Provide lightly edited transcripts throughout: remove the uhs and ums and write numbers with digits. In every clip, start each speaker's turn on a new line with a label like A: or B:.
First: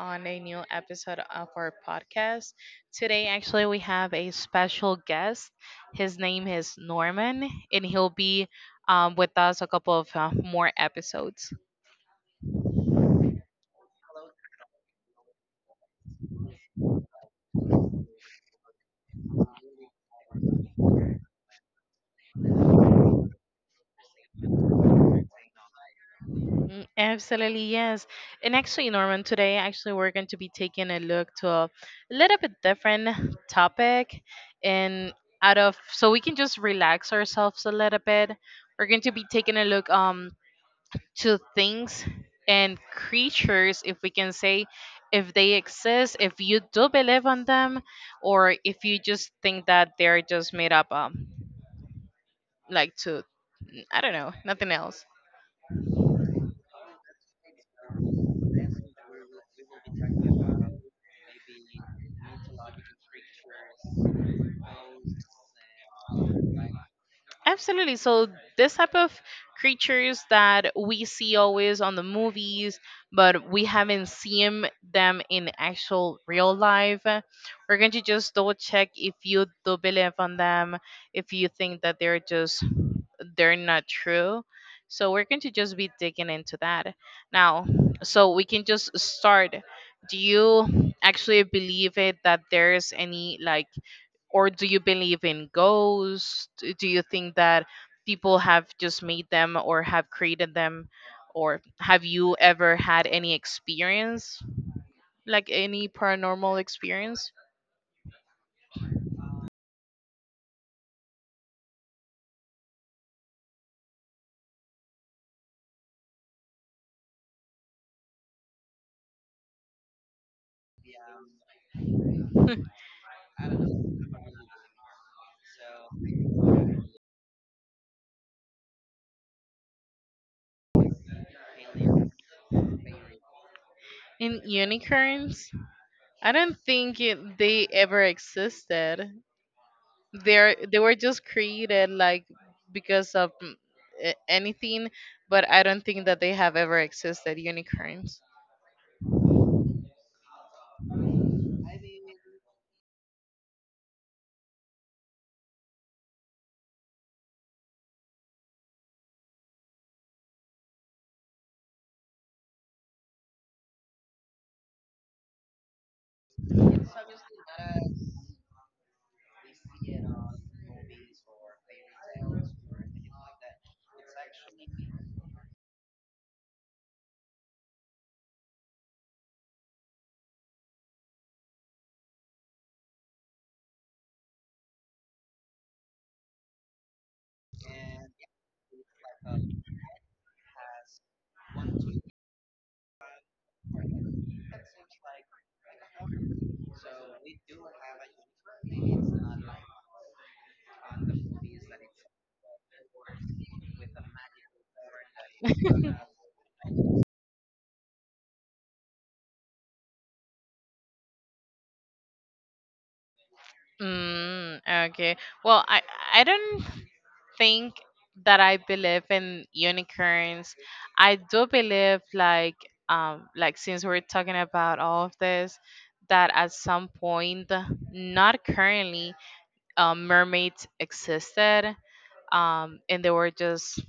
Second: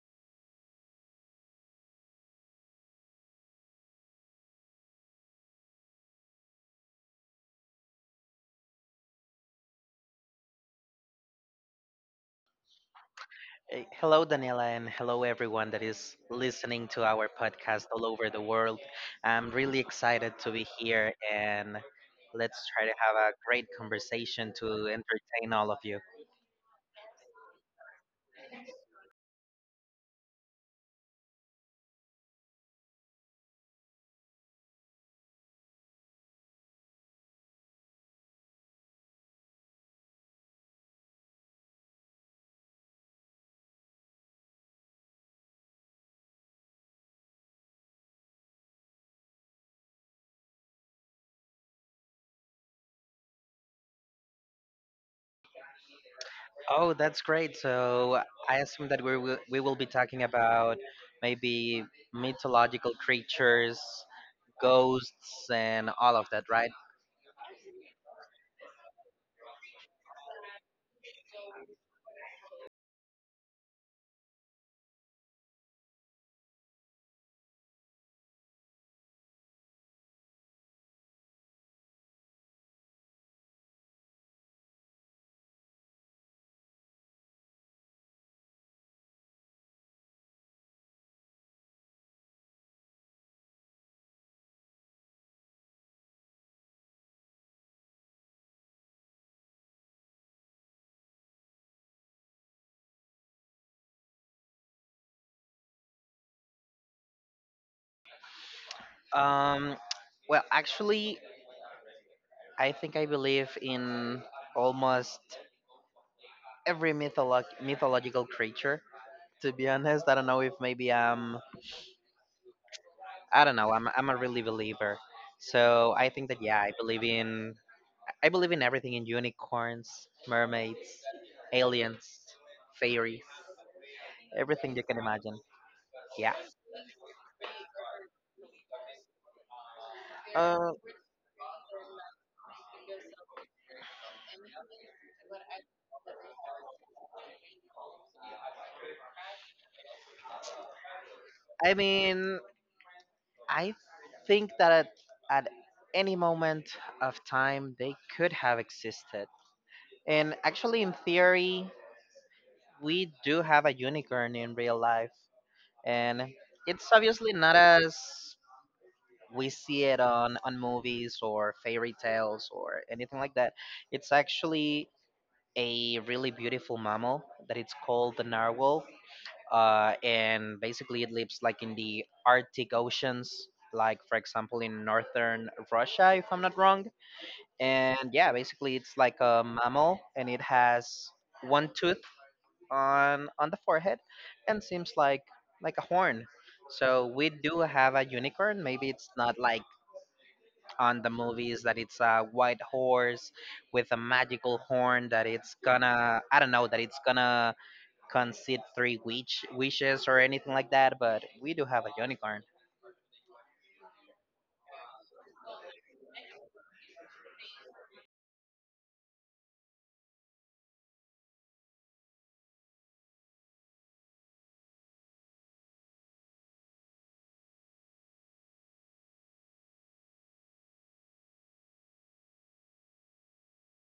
A: on a new episode of our podcast. Today, actually, we have a special guest. His name is Norman, and he'll be with us a couple of more episodes.
B: Hello, Daniela, and hello, everyone that is listening to our podcast all over the world. I'm really excited to be here, and let's try to have a great conversation to entertain all of you.
A: Mm, absolutely, yes. And actually, Norman, today, actually, we're going to be taking a look to a little bit different topic, and out of so we can just relax ourselves a little bit. We're going to be taking a look. To things and creatures, if we can say, if they exist, if you do believe on them, or if you just think that they're just made up, like to, I don't know, nothing else.
B: Oh, that's great. So I assume that we will be talking about maybe mythological creatures, ghosts, and all of that, right?
A: Absolutely. So, this type of creatures that we see always on the movies, but we haven't seen them in actual real life, we're going to just double check if you do believe on them, if you think that they're just they're not true. So we're going to just be digging into that now. So we can just start. Do you actually believe it that there's any like, or do you believe in ghosts? Do you think that people have just made them or have created them? Or have you ever had any experience, like any paranormal experience?
B: Um, well, actually, I think I believe in almost every mythological creature. To be honest, I don't know if maybe I'm.
A: in
B: I don't know. I'm a really believer. So I think that, yeah, I believe in. I believe in everything, in unicorns, mermaids, aliens, fairies, everything you can imagine.
A: unicorns? I
B: Yeah.
A: don't think it, they ever existed. They're
B: Uh,
A: they were just created like because of anything, but I don't think that they have ever existed unicorns.
B: I mean, I think that at any moment of time they could have existed. And actually, in theory, we do have a unicorn in real life, and it's obviously not as we see it on movies or fairy tales or anything like that. It's actually a really beautiful mammal that it's called the narwhal, and basically it lives like in the Arctic oceans, like for example in northern Russia, if I'm not wrong. And yeah, basically it's like a mammal and it has one tooth on the forehead and seems like a horn. So we do have a unicorn. Maybe it's not like on the movies, that it's a white horse with a magical horn that it's gonna, I don't know, that it's gonna concede three wishes or anything like that. But we do have a unicorn.
A: Mm, okay, well, I don't think that I believe in unicorns. I do believe like, like since we're talking about all of this, that at some point, not currently, mermaids existed, and they were just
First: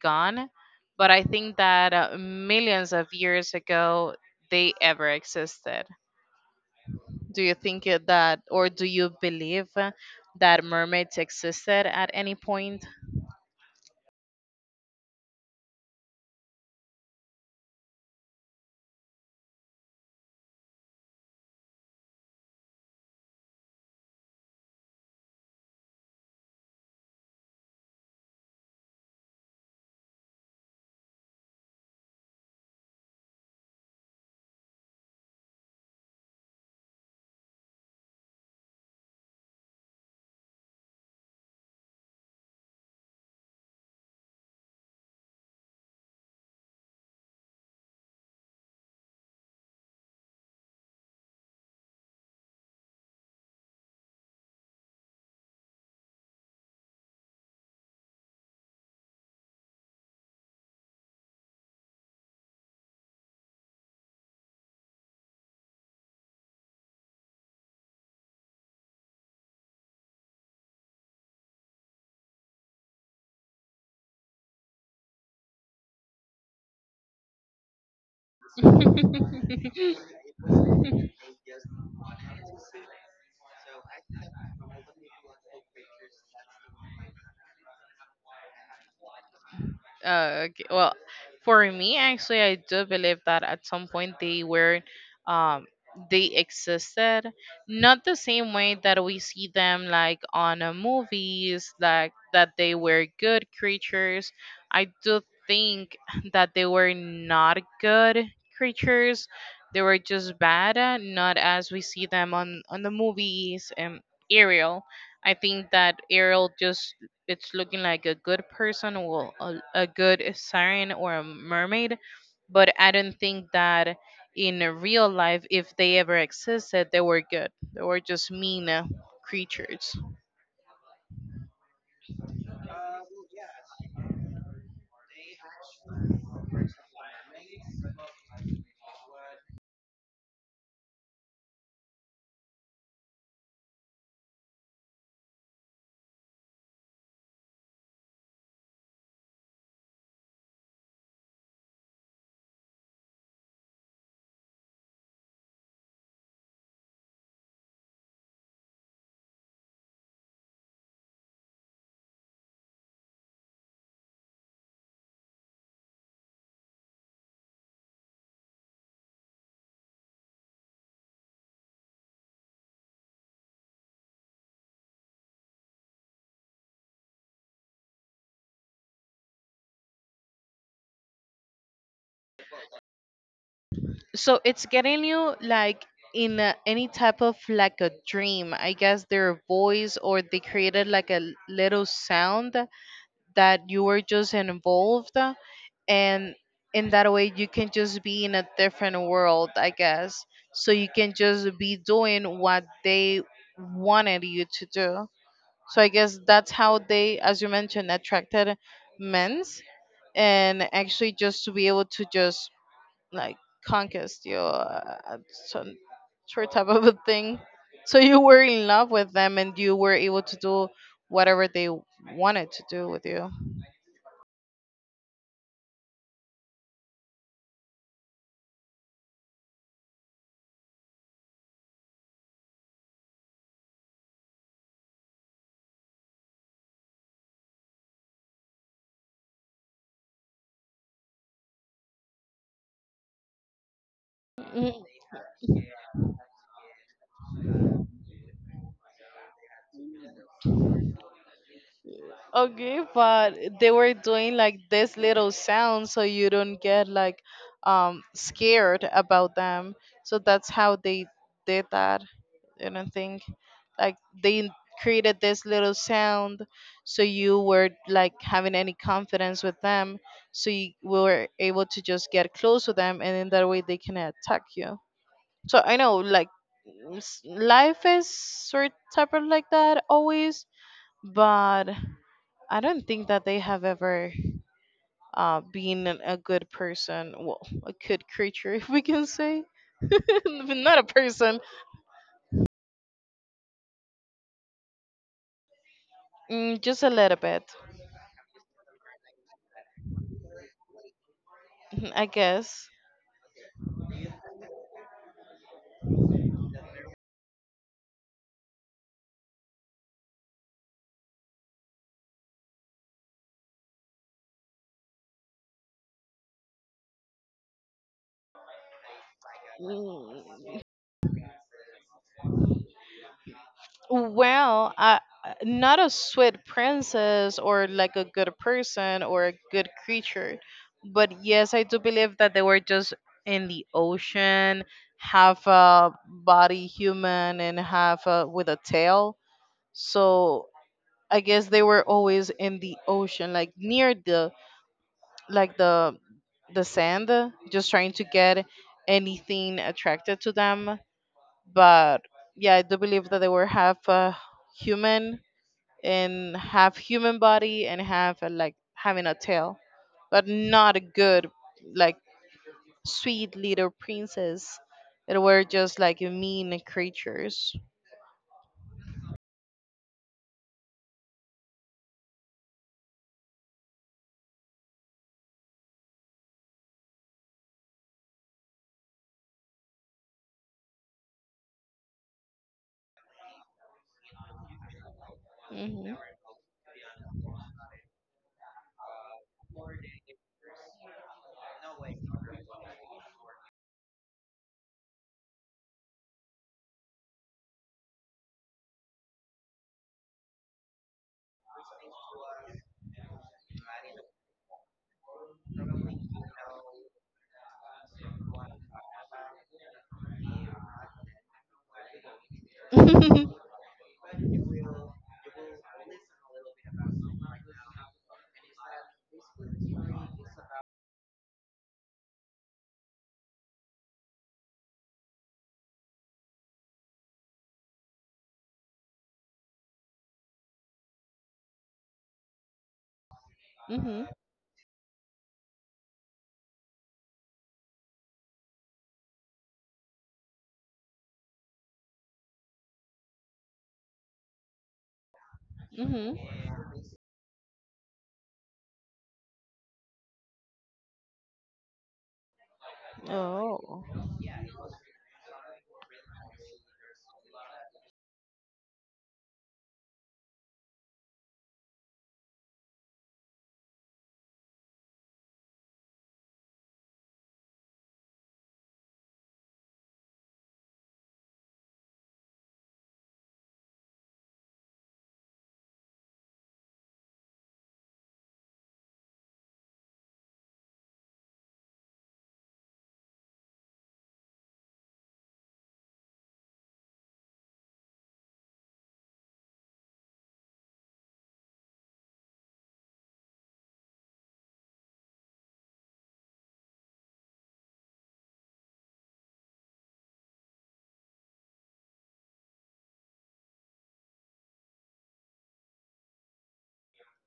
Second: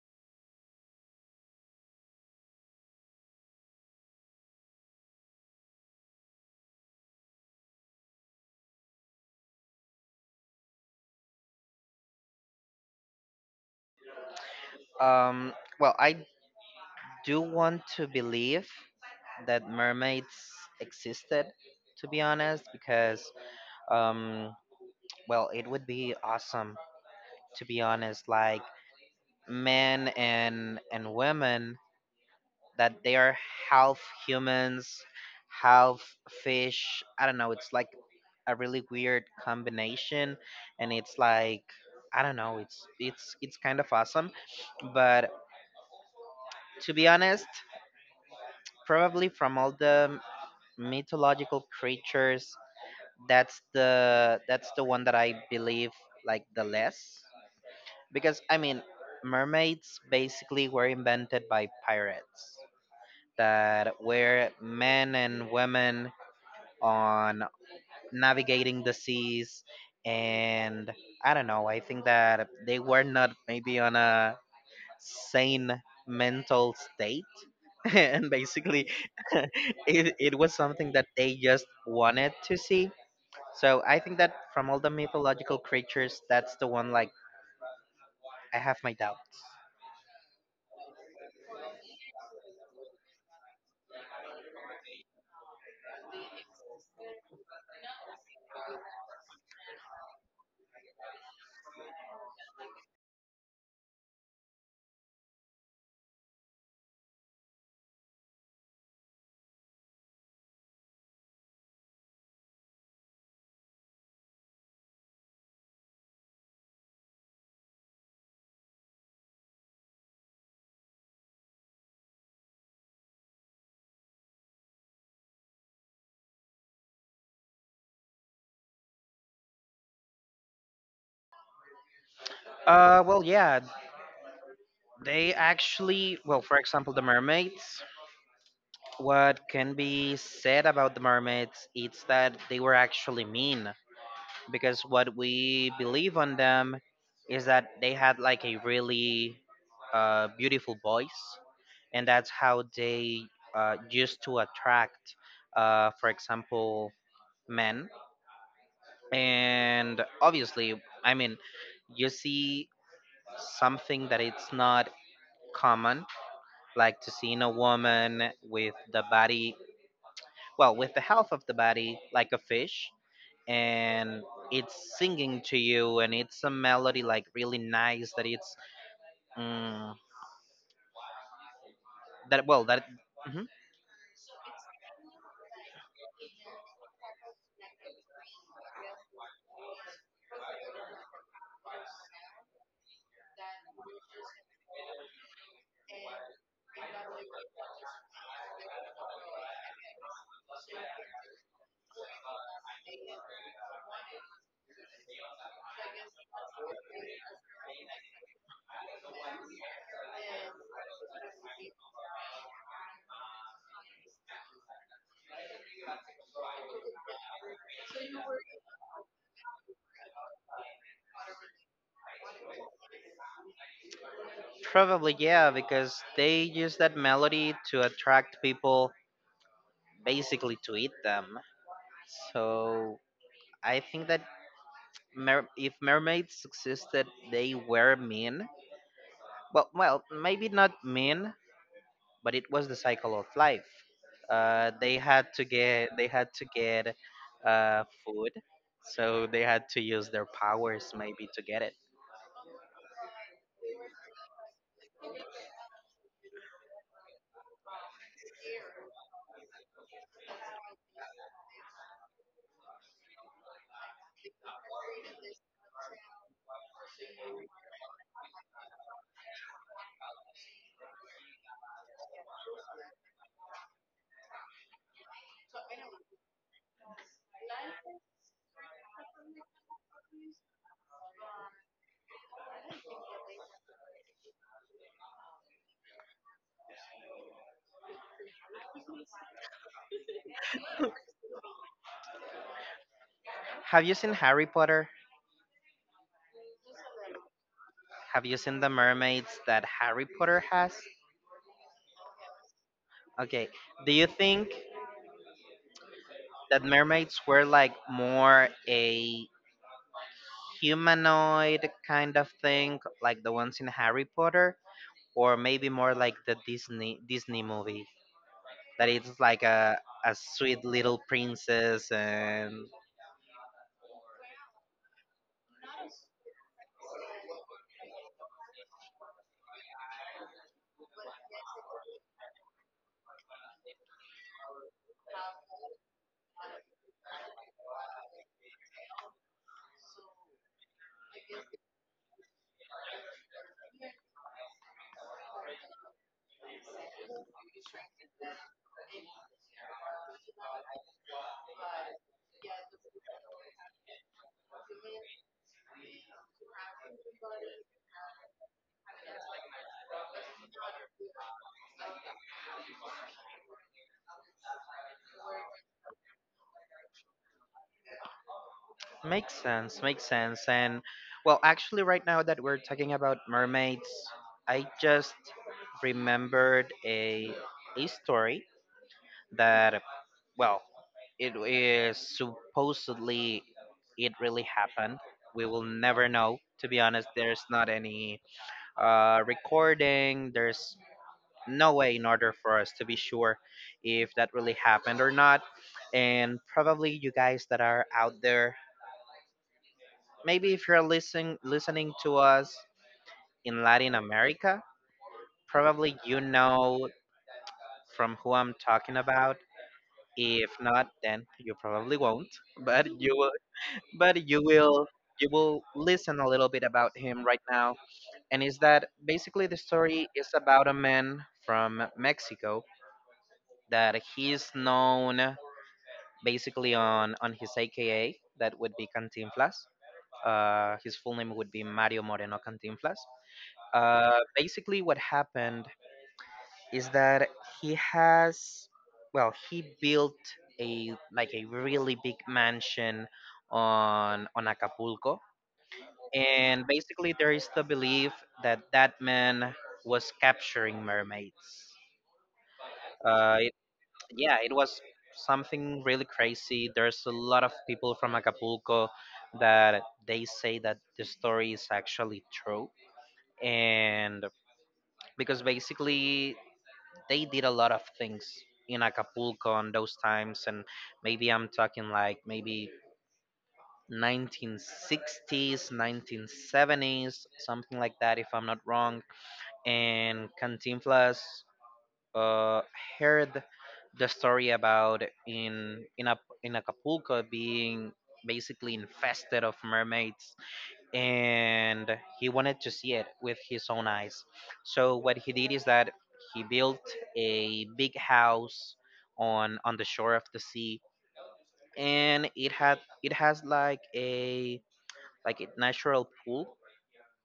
A: gone. But I think that millions of years ago, they ever existed. Do you think that, or do you believe that mermaids existed at any point?
B: Um, well, I do want to believe that mermaids existed, to be honest, because, um, well, it would be awesome. To be honest, like men and women that they are half humans, half fish, I don't know, it's like a really weird combination, and it's like, I don't know, it's it's kind of awesome. But to be honest, probably from all the mythological creatures, that's the one that I believe like the less. Because I mean, mermaids basically were invented by pirates that were men and women on navigating the seas, and I don't know, I think that they were not maybe on a sane mental state and basically it was something that they just wanted to see. So I think that from all the mythological creatures, that's the one like I have my doubts.
A: Okay. Well, for me, actually, I do believe that at some point they were, um, they existed. Not the same way that we see them like on movies, like that they were good creatures. I do think that they were not good creatures. They were just bad, not as we see them on the movies. And Ariel, I think that Ariel just it's looking like a good person or a good siren or a mermaid, but I don't think that in real life, if they ever existed, they were good. They were just mean creatures.
B: Well, yeah. They actually, well, for example, the mermaids. What can be said about the mermaids is that they were actually mean, because what we believe on them is that they had like a really beautiful voice, and that's how they used to attract, for example, men. And obviously, I mean, you see something that it's not common, like to seeing a woman with the body, well with the health of the body like a fish, and it's singing to you, and it's a melody like really nice that it's, mm, that, well, that mhm.
A: So it's getting you like in a, any type of like a dream, I guess, their voice, or they created like a little sound that you were just involved, and in that way you can just be in a different world, I guess. So you can just be doing what they wanted you to do. So I guess that's how they, as you mentioned, attracted men's, and actually just to be able to just like conquest you, some sort type of a thing. So you were in love with them and you were able to do whatever they wanted to do with you.
B: Probably, yeah, because they use that melody to attract people, basically to eat them. So I think that if mermaids existed, they were mean. Well, well, maybe not mean, but it was the cycle of life. They had to get food, so they had to use their powers maybe to get it.
A: Okay, but they were doing like this little sound so you don't get like scared about them. So that's how they did that. I don't think like they created this little sound so you were like having any confidence with them, so you were able to just get close with them, and in that way they can attack you. So I know like life is sort type of like that always, but I don't think that they have ever been a good person, well, a good creature, if we can say. But not a person,
B: Have you seen Harry Potter?
A: mm, just a little bit,
B: Have you seen the mermaids that Harry Potter has?
A: I guess.
B: Okay, do you think that mermaids were like more a humanoid kind of thing, like the ones in Harry Potter, or maybe more like the Disney movie? That it's like a
A: Mm,
B: sweet little princess, and
A: well, I, not a sweet princess or like a good person or a good creature, but yes, I do believe that they were just in the ocean, half a body human and half a, with a tail. So I guess they were always in the ocean, like near the like the the sand, just trying to get anything attracted to them. But yeah, I do believe that they were half human and half human body and half like having a tail, but not a good like sweet little princess. They were just like mean creatures.
B: makes sense, makes sense. And well, actually, right now that we're talking about mermaids, I just remembered a story that, well, it is supposedly, it really happened. We will
A: Hmm.
B: never know, to be honest. There's not any recording, there's no way in order for us to be sure if that really happened or not. And probably you guys that are out there, maybe if you're listening to us in Latin America, probably you know from who I'm talking about. If not, then you probably won't. But you will, but you will listen a little bit about him right now. And is that, basically, the story is about a man from Mexico that he's known basically on his AKA, that would be Cantinflas. His full name would be Mario Moreno Cantinflas.
A: Mhm.
B: Basically, what happened is that he has, well, he built a, like, a really big mansion on Acapulco,
A: Mhm.
B: and basically there is the belief that that man was capturing mermaids. Uh,
A: Oh.
B: yeah, it was something really crazy. There's a lot of people from Acapulco that they say that the story is actually true. And because basically they did a lot of things in Acapulco on those times. And maybe I'm talking like maybe 1960s, 1970s, something like that, if I'm not wrong. And Cantinflas, uh, heard the story about in Acapulco being basically infested of mermaids, and he wanted to see it with his own eyes. So what he did is that he built a big house on the shore of the sea, and it has like a natural pool.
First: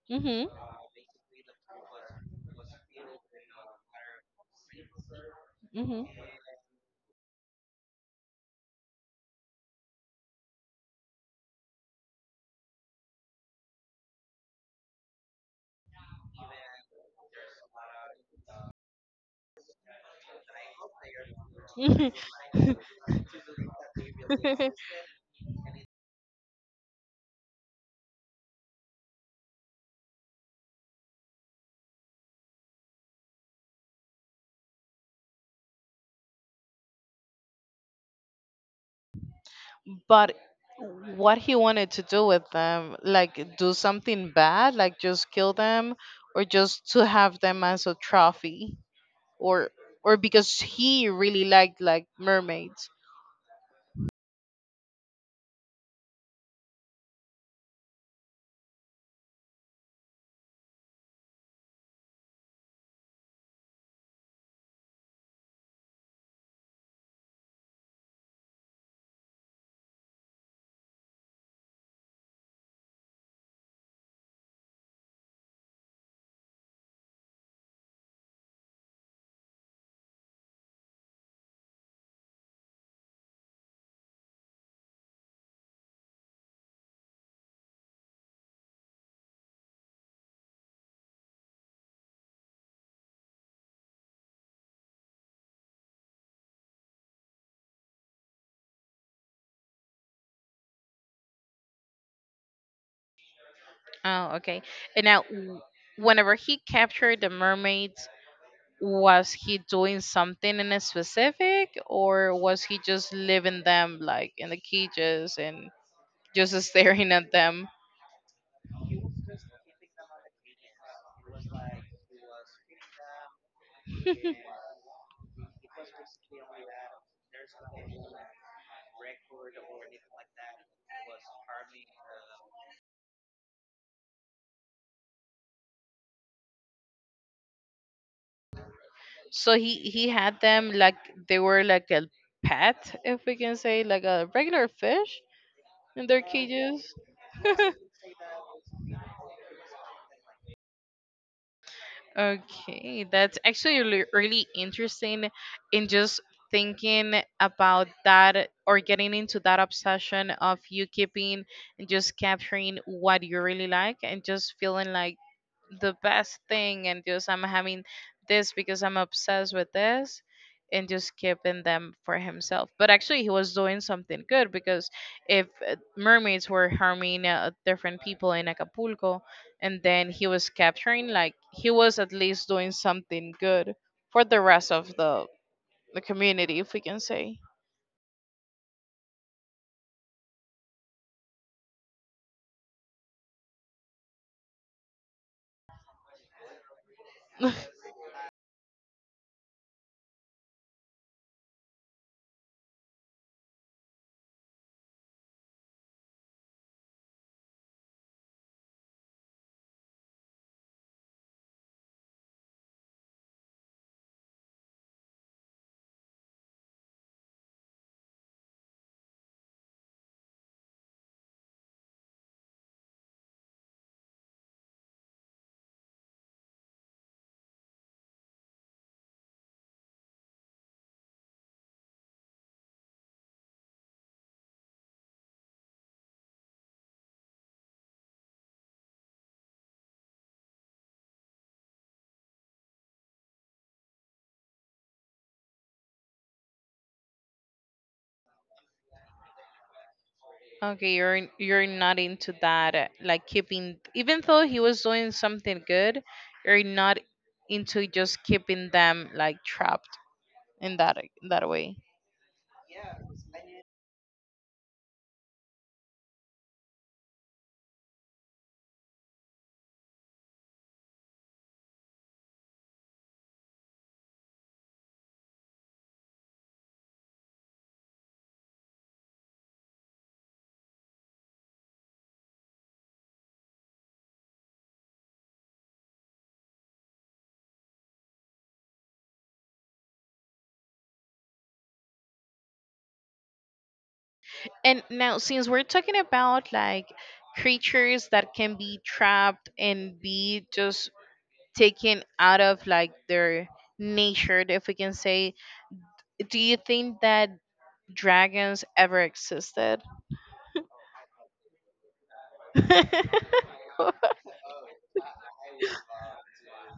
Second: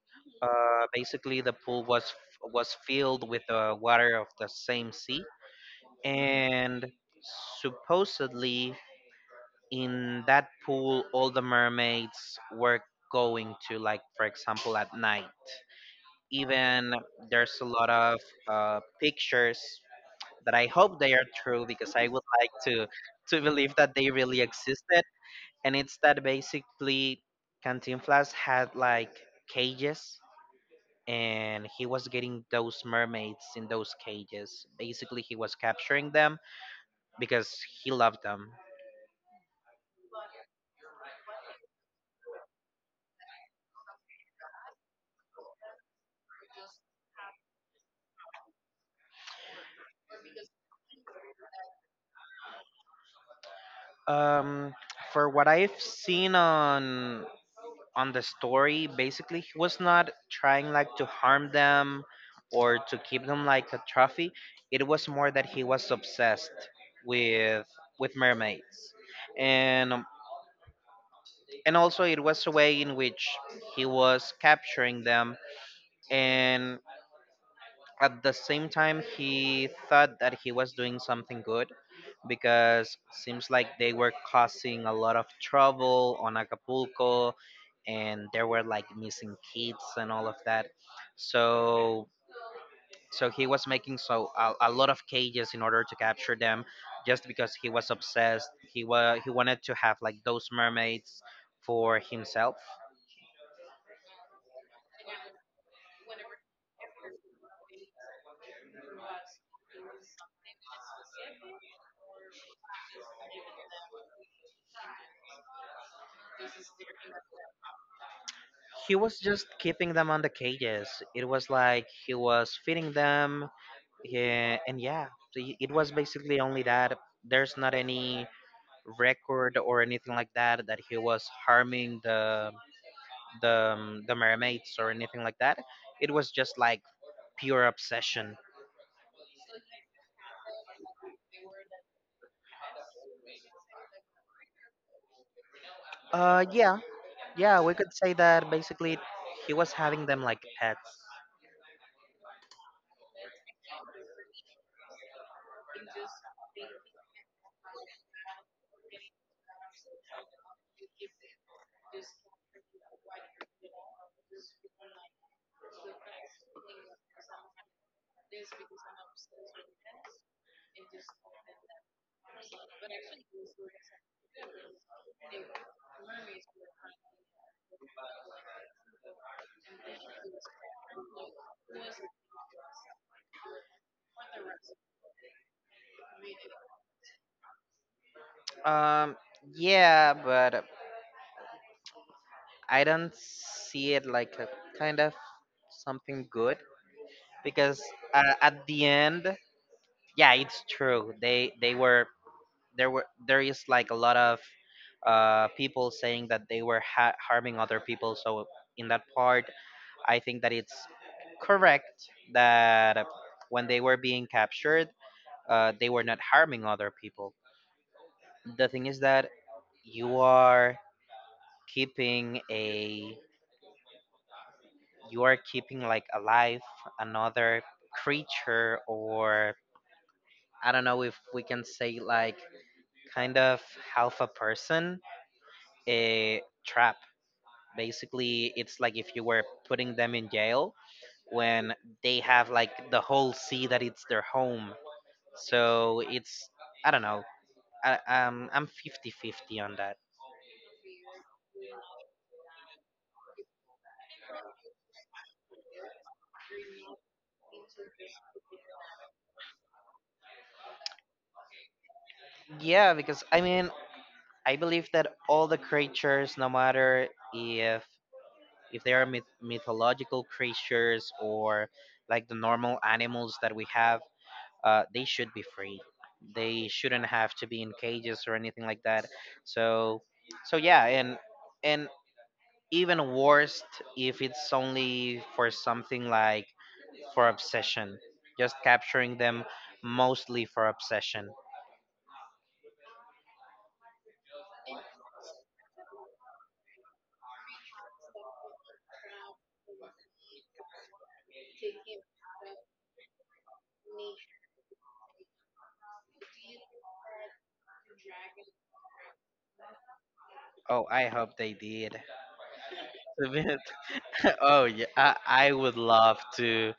A: Mhm.
B: Uh, basically the pool was filled with the water of the same sea.
A: Mhm.
B: And supposedly, in that pool all the mermaids were going to, like, for example, at night. Even there's a lot of pictures that I hope they are true, because I would like to believe that they really existed. And it's that basically Cantinflas had like cages, and he was getting those mermaids in those cages. Basically, he was capturing them because he loved them.
A: But what he wanted to do with them, like do something bad, like just kill them, or just to have them as a trophy, or or because he really liked like mermaids.
B: Um, for what I've seen on the story, basically he was not trying like to harm them or to keep them like a trophy. It was more that he was obsessed with mermaids, and um, and also it was a way in which he was capturing them, and at the same time he thought that he was doing something good, because seems like they were causing a lot of trouble on Acapulco, and there were like missing kids and all of that. So, so he was making so a lot of cages in order to capture them, just because he was obsessed, he was, he wanted to have like those mermaids for himself.
A: Oh, okay. And now, whenever he captured the mermaids, was he doing something in a specific, or was he just leaving them like in the cages and just staring at them?
B: He was just keeping them on the cages, it was like he was feeding them. Yeah, and yeah, so it was basically only that. There's not any record or anything like that that he was harming the the mermaids or anything like that. It was just like pure obsession.
A: So he had them like they were like a pet, if we can say, like a regular fish in their
B: Yeah,
A: cages.
B: yeah, we could say that basically he was having them like pets.
A: Okay, that's actually really really interesting in just thinking about that, or getting into that obsession of you keeping and just capturing what you really like and just feeling like the best thing and just I'm having this because I'm obsessed with this and just keeping them for himself. But actually he was doing something good, because if mermaids were harming different people in Acapulco and then he was capturing, like he was at least doing something good for the rest of the community, if we can say.
B: Um, yeah, but I don't see it like a kind of something good, because, at the end, yeah, it's true. They were, there is like a lot of people saying that they were harming other people. So in that part, I think that it's correct that when they were being captured, they were not harming other people. The thing is that you are keeping a, you are keeping like alive another creature, or I don't know if we can say like kind of half a person, a trap. Basically, it's like if you were putting them in jail when they have like the whole sea that it's their home. So it's, I don't know. I'm 50-50 on that.
A: Okay, you're you're not into that, like keeping, even though he was doing something good, you're not into just keeping them like trapped in that way.
B: Yeah, because I mean, I believe that all the creatures, no matter if they are mythological creatures or like the normal animals that we have, they should be free. They shouldn't have to be in cages or anything like that. So, so yeah, and even worse if it's only for something like for obsession, just capturing them mostly for obsession.
A: And now, since we're talking about like creatures that can be trapped and be just taken out of like their nature, if we can say, do you think that dragons ever existed?
B: Oh, I hope they did. To oh yeah, I would love to.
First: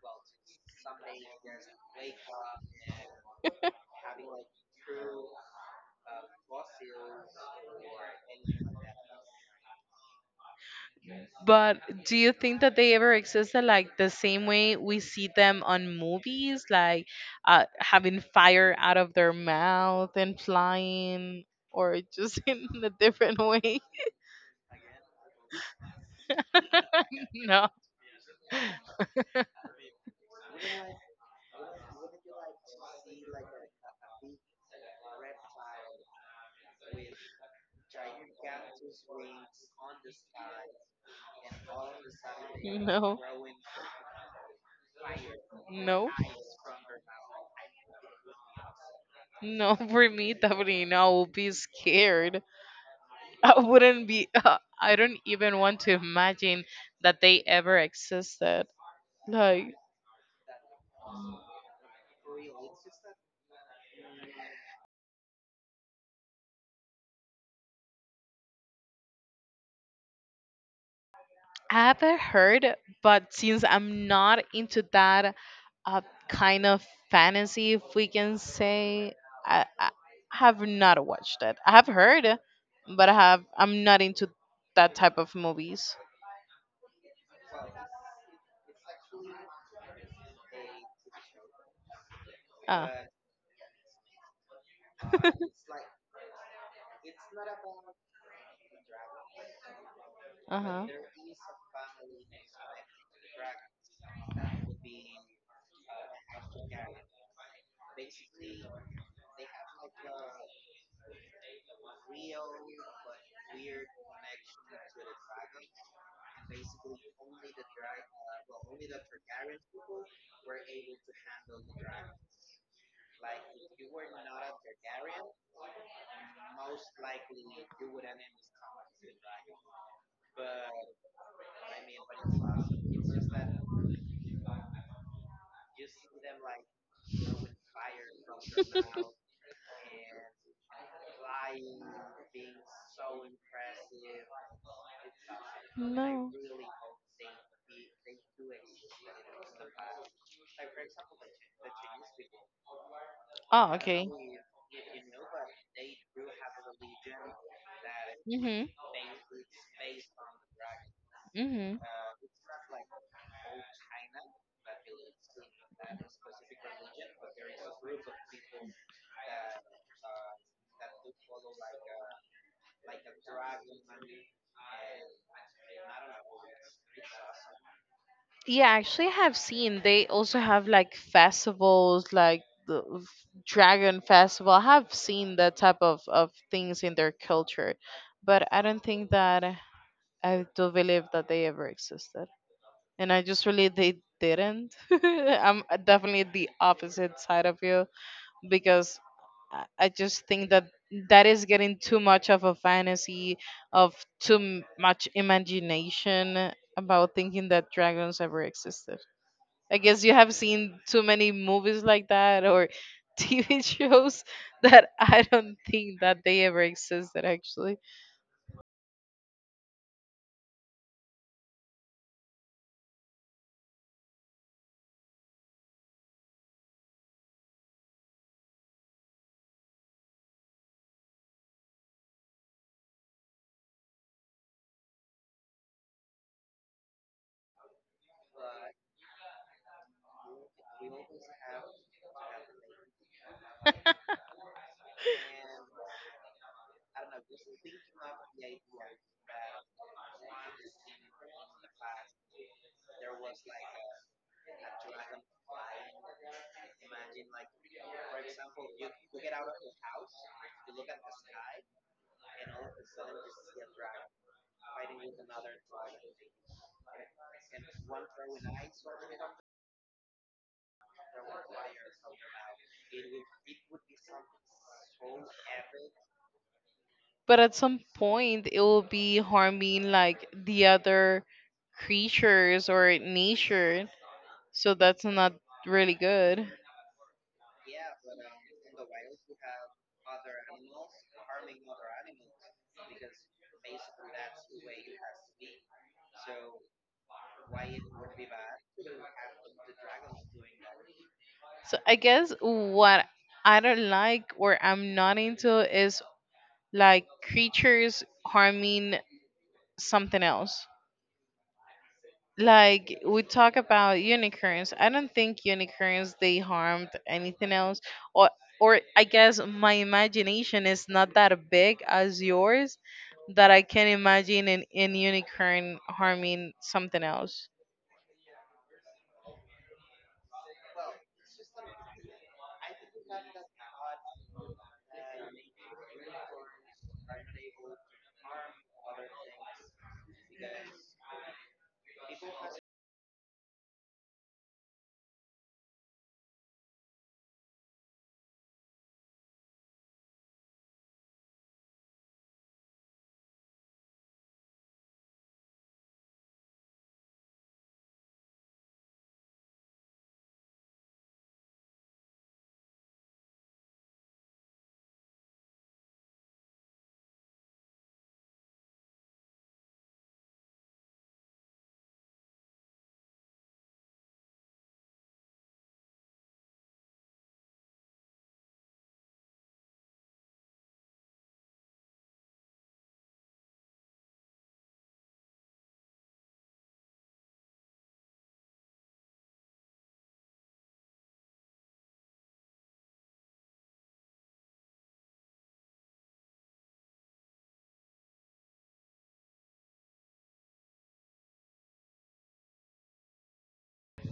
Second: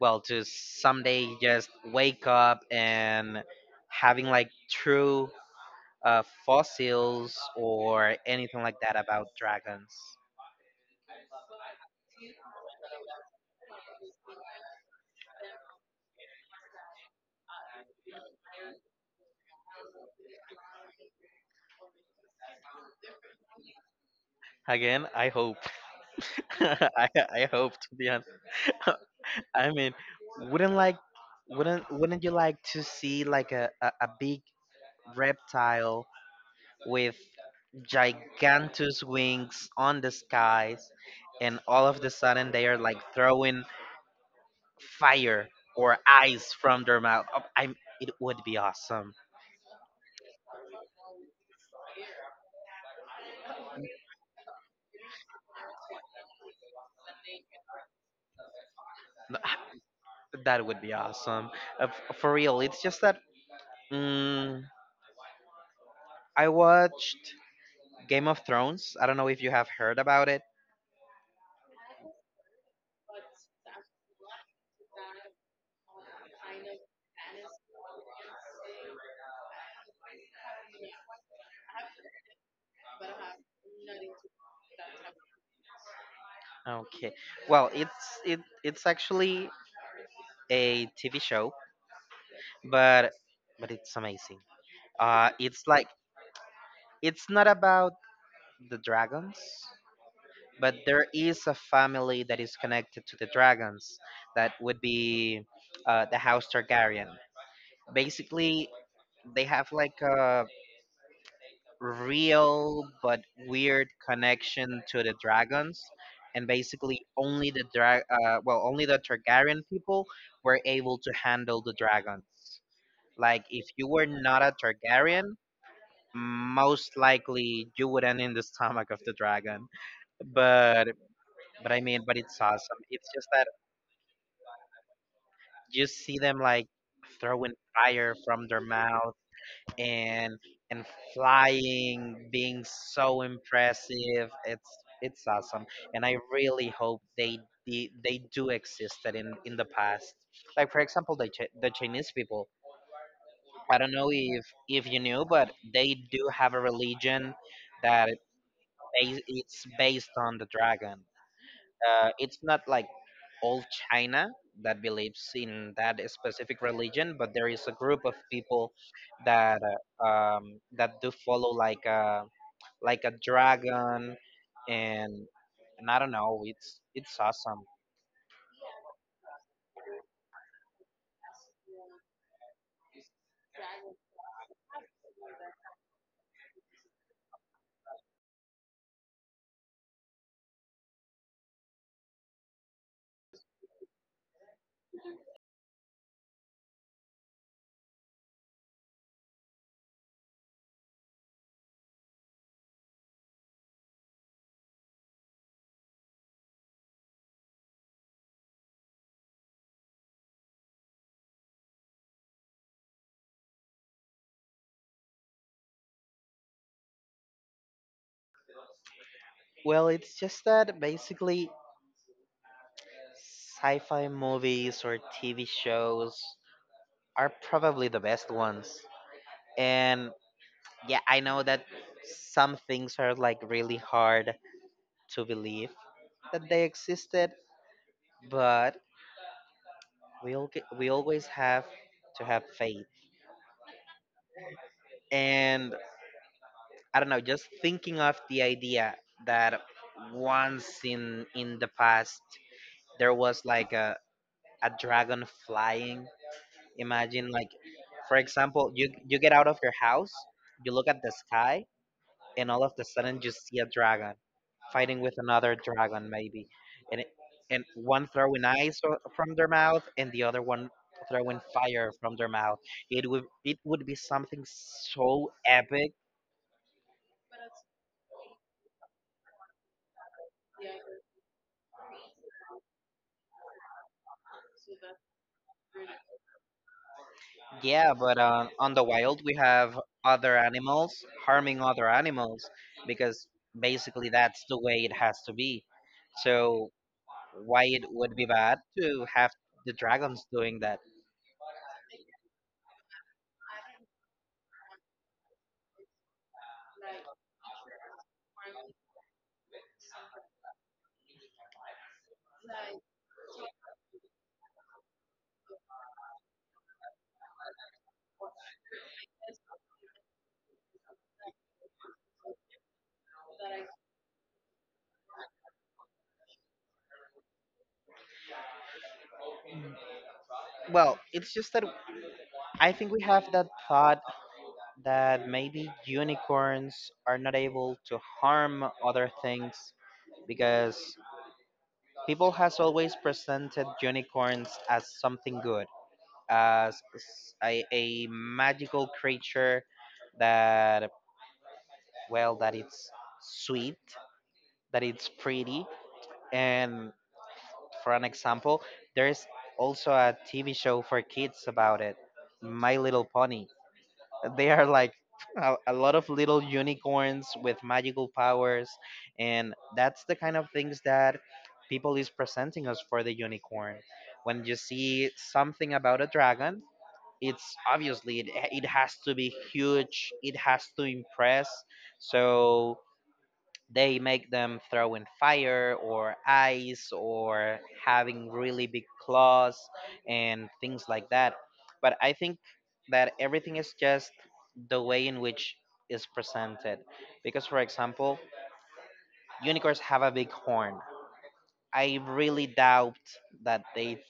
B: Well, to someday just wake up and having like true fossils or anything like that about dragons.
A: But do you think that they ever existed like the same way we see them on movies, like having fire out of their mouth and flying, or just in a different way?
B: Again, I hope. I
A: No,
B: hope, to be honest. I mean, wouldn't like wouldn't you like to see like a big reptile with gigantus wings on the skies, and all of the sudden they are like
A: no,
B: throwing fire or
A: no, no.
B: ice from their mouth. Oh, I'm, it would be awesome.
A: For me, definitely, no. I will be scared. I wouldn't be. I don't even want to imagine that they ever existed.
B: No,
A: Like
B: that would be awesome. For real, it's just that, mm, I watched Game of Thrones. I don't know if you have heard about it.
A: I haven't heard, but since I'm not into that uh, kind of fantasy, if we can say, I have not watched it. I have heard, but I have. I'm not into that type of movies.
B: Okay. Well, it's it's actually a TV show,
A: Uh,
B: but but it's amazing. It's like it's not about the dragons,
A: uh
B: but
A: huh.
B: there is a family that is connected to the dragons. That would be the House Targaryen. Basically, they have like a real but weird connection to the dragons. And basically, only the drag, only the Targaryen people were able to handle the dragons. Like if you were not a Targaryen, most likely you would end in the stomach of the dragon. But but it's awesome. It's just that you see them like throwing fire from their mouth and and flying, being so impressive. It's awesome, and I
A: No.
B: really hope they do existed in the past. Like for example, the Chinese people.
A: Oh,
B: I don't know
A: okay.
B: if you knew, but they do have a religion that
A: Mhm.
B: it's based on the dragon.
A: Mhm.
B: It's not like all China that believes in that specific religion, but there is a group of people that that do follow like a dragon, and I don't know, it's awesome.
A: Yeah, actually, I have seen they also have like festivals, like the Dragon Festival. I have seen that type of things in their culture, but I don't think that I do believe that they ever existed. And I just really they didn't. I'm definitely the opposite side of you, because I just think that that is getting too much of a fantasy of too much imagination about thinking that dragons ever existed. I guess you have seen too many movies like that or TV shows that I don't think that they ever existed actually.
B: Well, it's just that basically sci-fi movies or TV shows are probably the best ones. And yeah, I know that some things are like really hard to believe that they existed, but we always have to have faith. And I don't know, just thinking of the idea that once in the past there was like a dragon flying. Imagine like for example, you get out of your house, you look at the sky and all of the sudden you see a dragon fighting with another dragon maybe and it, and one throwing ice from their mouth and the other one throwing fire from their mouth it would be something so epic.
A: But at some point it will be harming like the other creatures or nature, so that's not really good.
B: Yeah, but on the wild we have other animals harming other animals because basically that's the way it has to be, so why it would be bad to have the dragons doing that.
A: So I guess what I don't like, or I'm not into, is like creatures harming something else. Like we talk about unicorns, I don't think unicorns they harmed anything else, or or I guess my imagination is not that big as yours, that I can imagine an unicorn harming something else.
B: Well it's just that I think we have that thought that maybe unicorns are not able to harm other things because people has always presented unicorns as something good, as a magical creature that, well, that it's sweet, that it's pretty. And for an example, there's also a TV show for kids about it, My Little Pony. They are like a lot of little unicorns with magical powers, and that's the kind of things that people is presenting us for the unicorn. When you see something about a dragon, it's obviously it has to be huge, it has to impress. So they make them throwing fire or ice or having really big claws and things like that. But I think that everything is just the way in which is presented. Because, for example, unicorns have a big horn. I really doubt that they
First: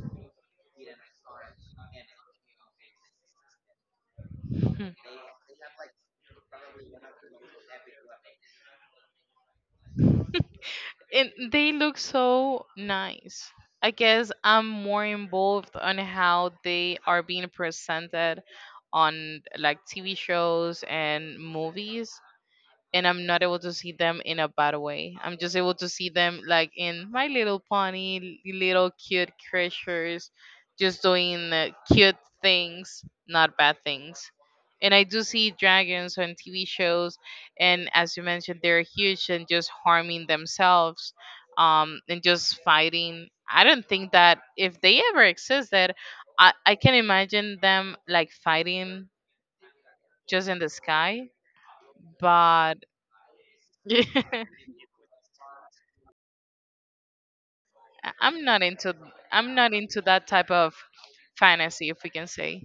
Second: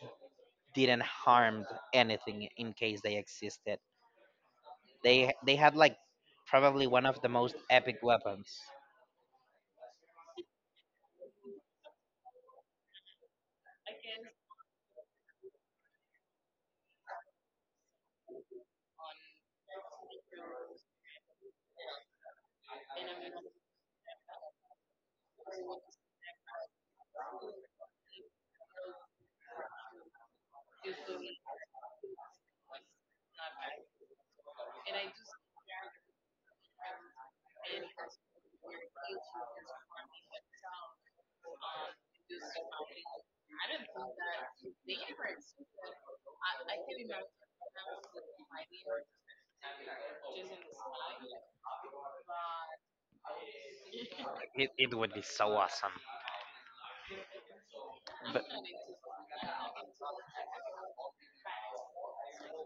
B: didn't harm anything in case they existed.
A: Hmm.
B: They had like probably one of the most epic weapons.
A: And they look so nice. I guess I'm more involved on how they are being presented on like TV shows and movies, and I'm not able to see them in a bad way. I'm just able to see them like in My Little Pony, little cute creatures, just doing cute things, not bad things. And I do see dragons on TV shows, and as you mentioned, they're huge and just harming themselves, and just fighting. I don't think that if they ever existed, I can imagine them like fighting just in the sky, but
B: It would be so awesome. B-
A: I'm not into that type of fantasy, if we can say.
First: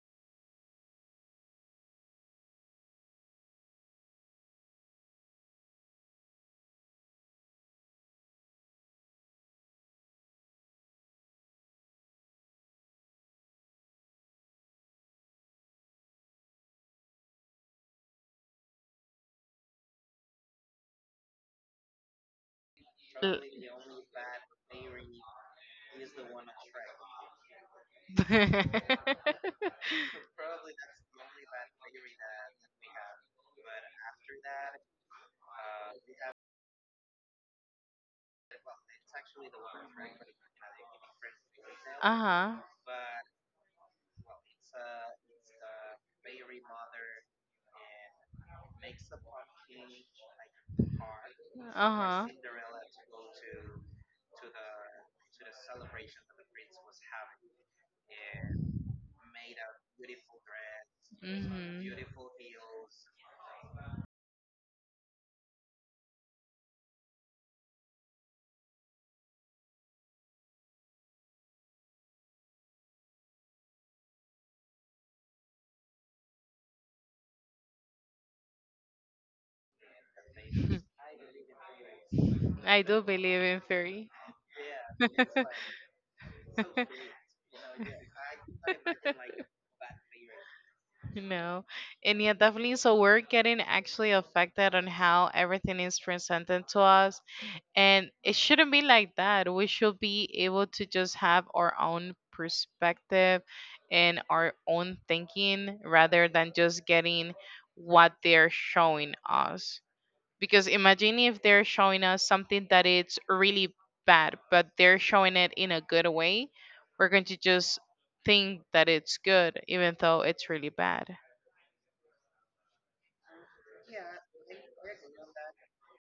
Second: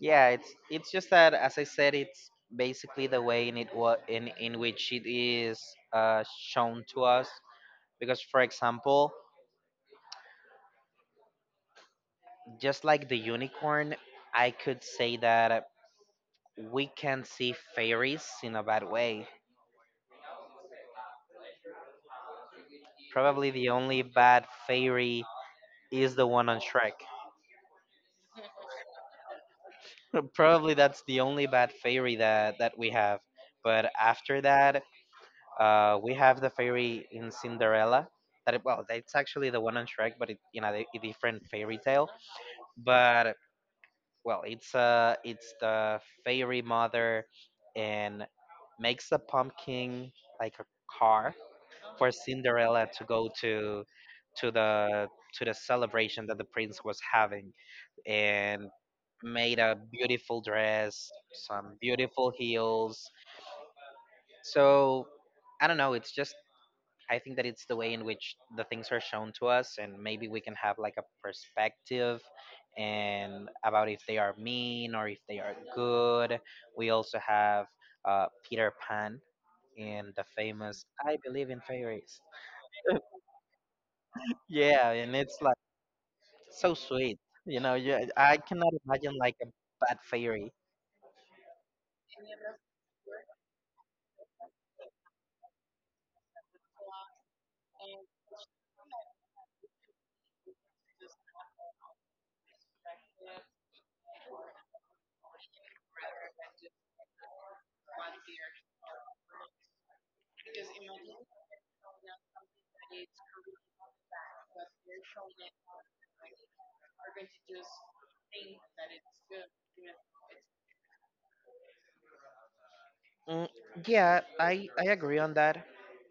B: yeah, it's just that as I said, it's basically the way in which it is shown to us. Because for example, just like the unicorn, I could say that we can see fairies in a bad way.
A: L-
B: Probably the only bad fairy is the one on Shrek. Probably that's the only bad fairy that we have. But after that, we have the fairy in Cinderella. That it, well, it's actually the one on Shrek, but it, you know, a different fairy tale.
A: uh-huh.
B: But well, it's the fairy mother, and makes a pumpkin like a car for
A: Uh-huh.
B: Cinderella to go to to the to the celebration that the prince was having, and made a beautiful dress, some
A: Mhm.
B: beautiful heels. So I don't know. It's just I think that it's the way in which the things are shown to us, and maybe we can have like a perspective and about if they are mean or if they are good. We also have Peter Pan and the famous "I believe in fairies."
A: I do believe in fairy.
B: Yeah, and it's like so sweet. You know, yeah, I cannot imagine like a bad fairy.
A: No. And yeah, definitely. So we're getting actually affected on how everything is presented to us. And it shouldn't be like that. We should be able to just have our own perspective and our own thinking, rather than just getting what they're showing us. Because imagine if they're showing us something that it's really bad, but they're showing it in a good way, we're going to just think that it's good, even though it's really bad.
B: Mm, yeah, I agree on that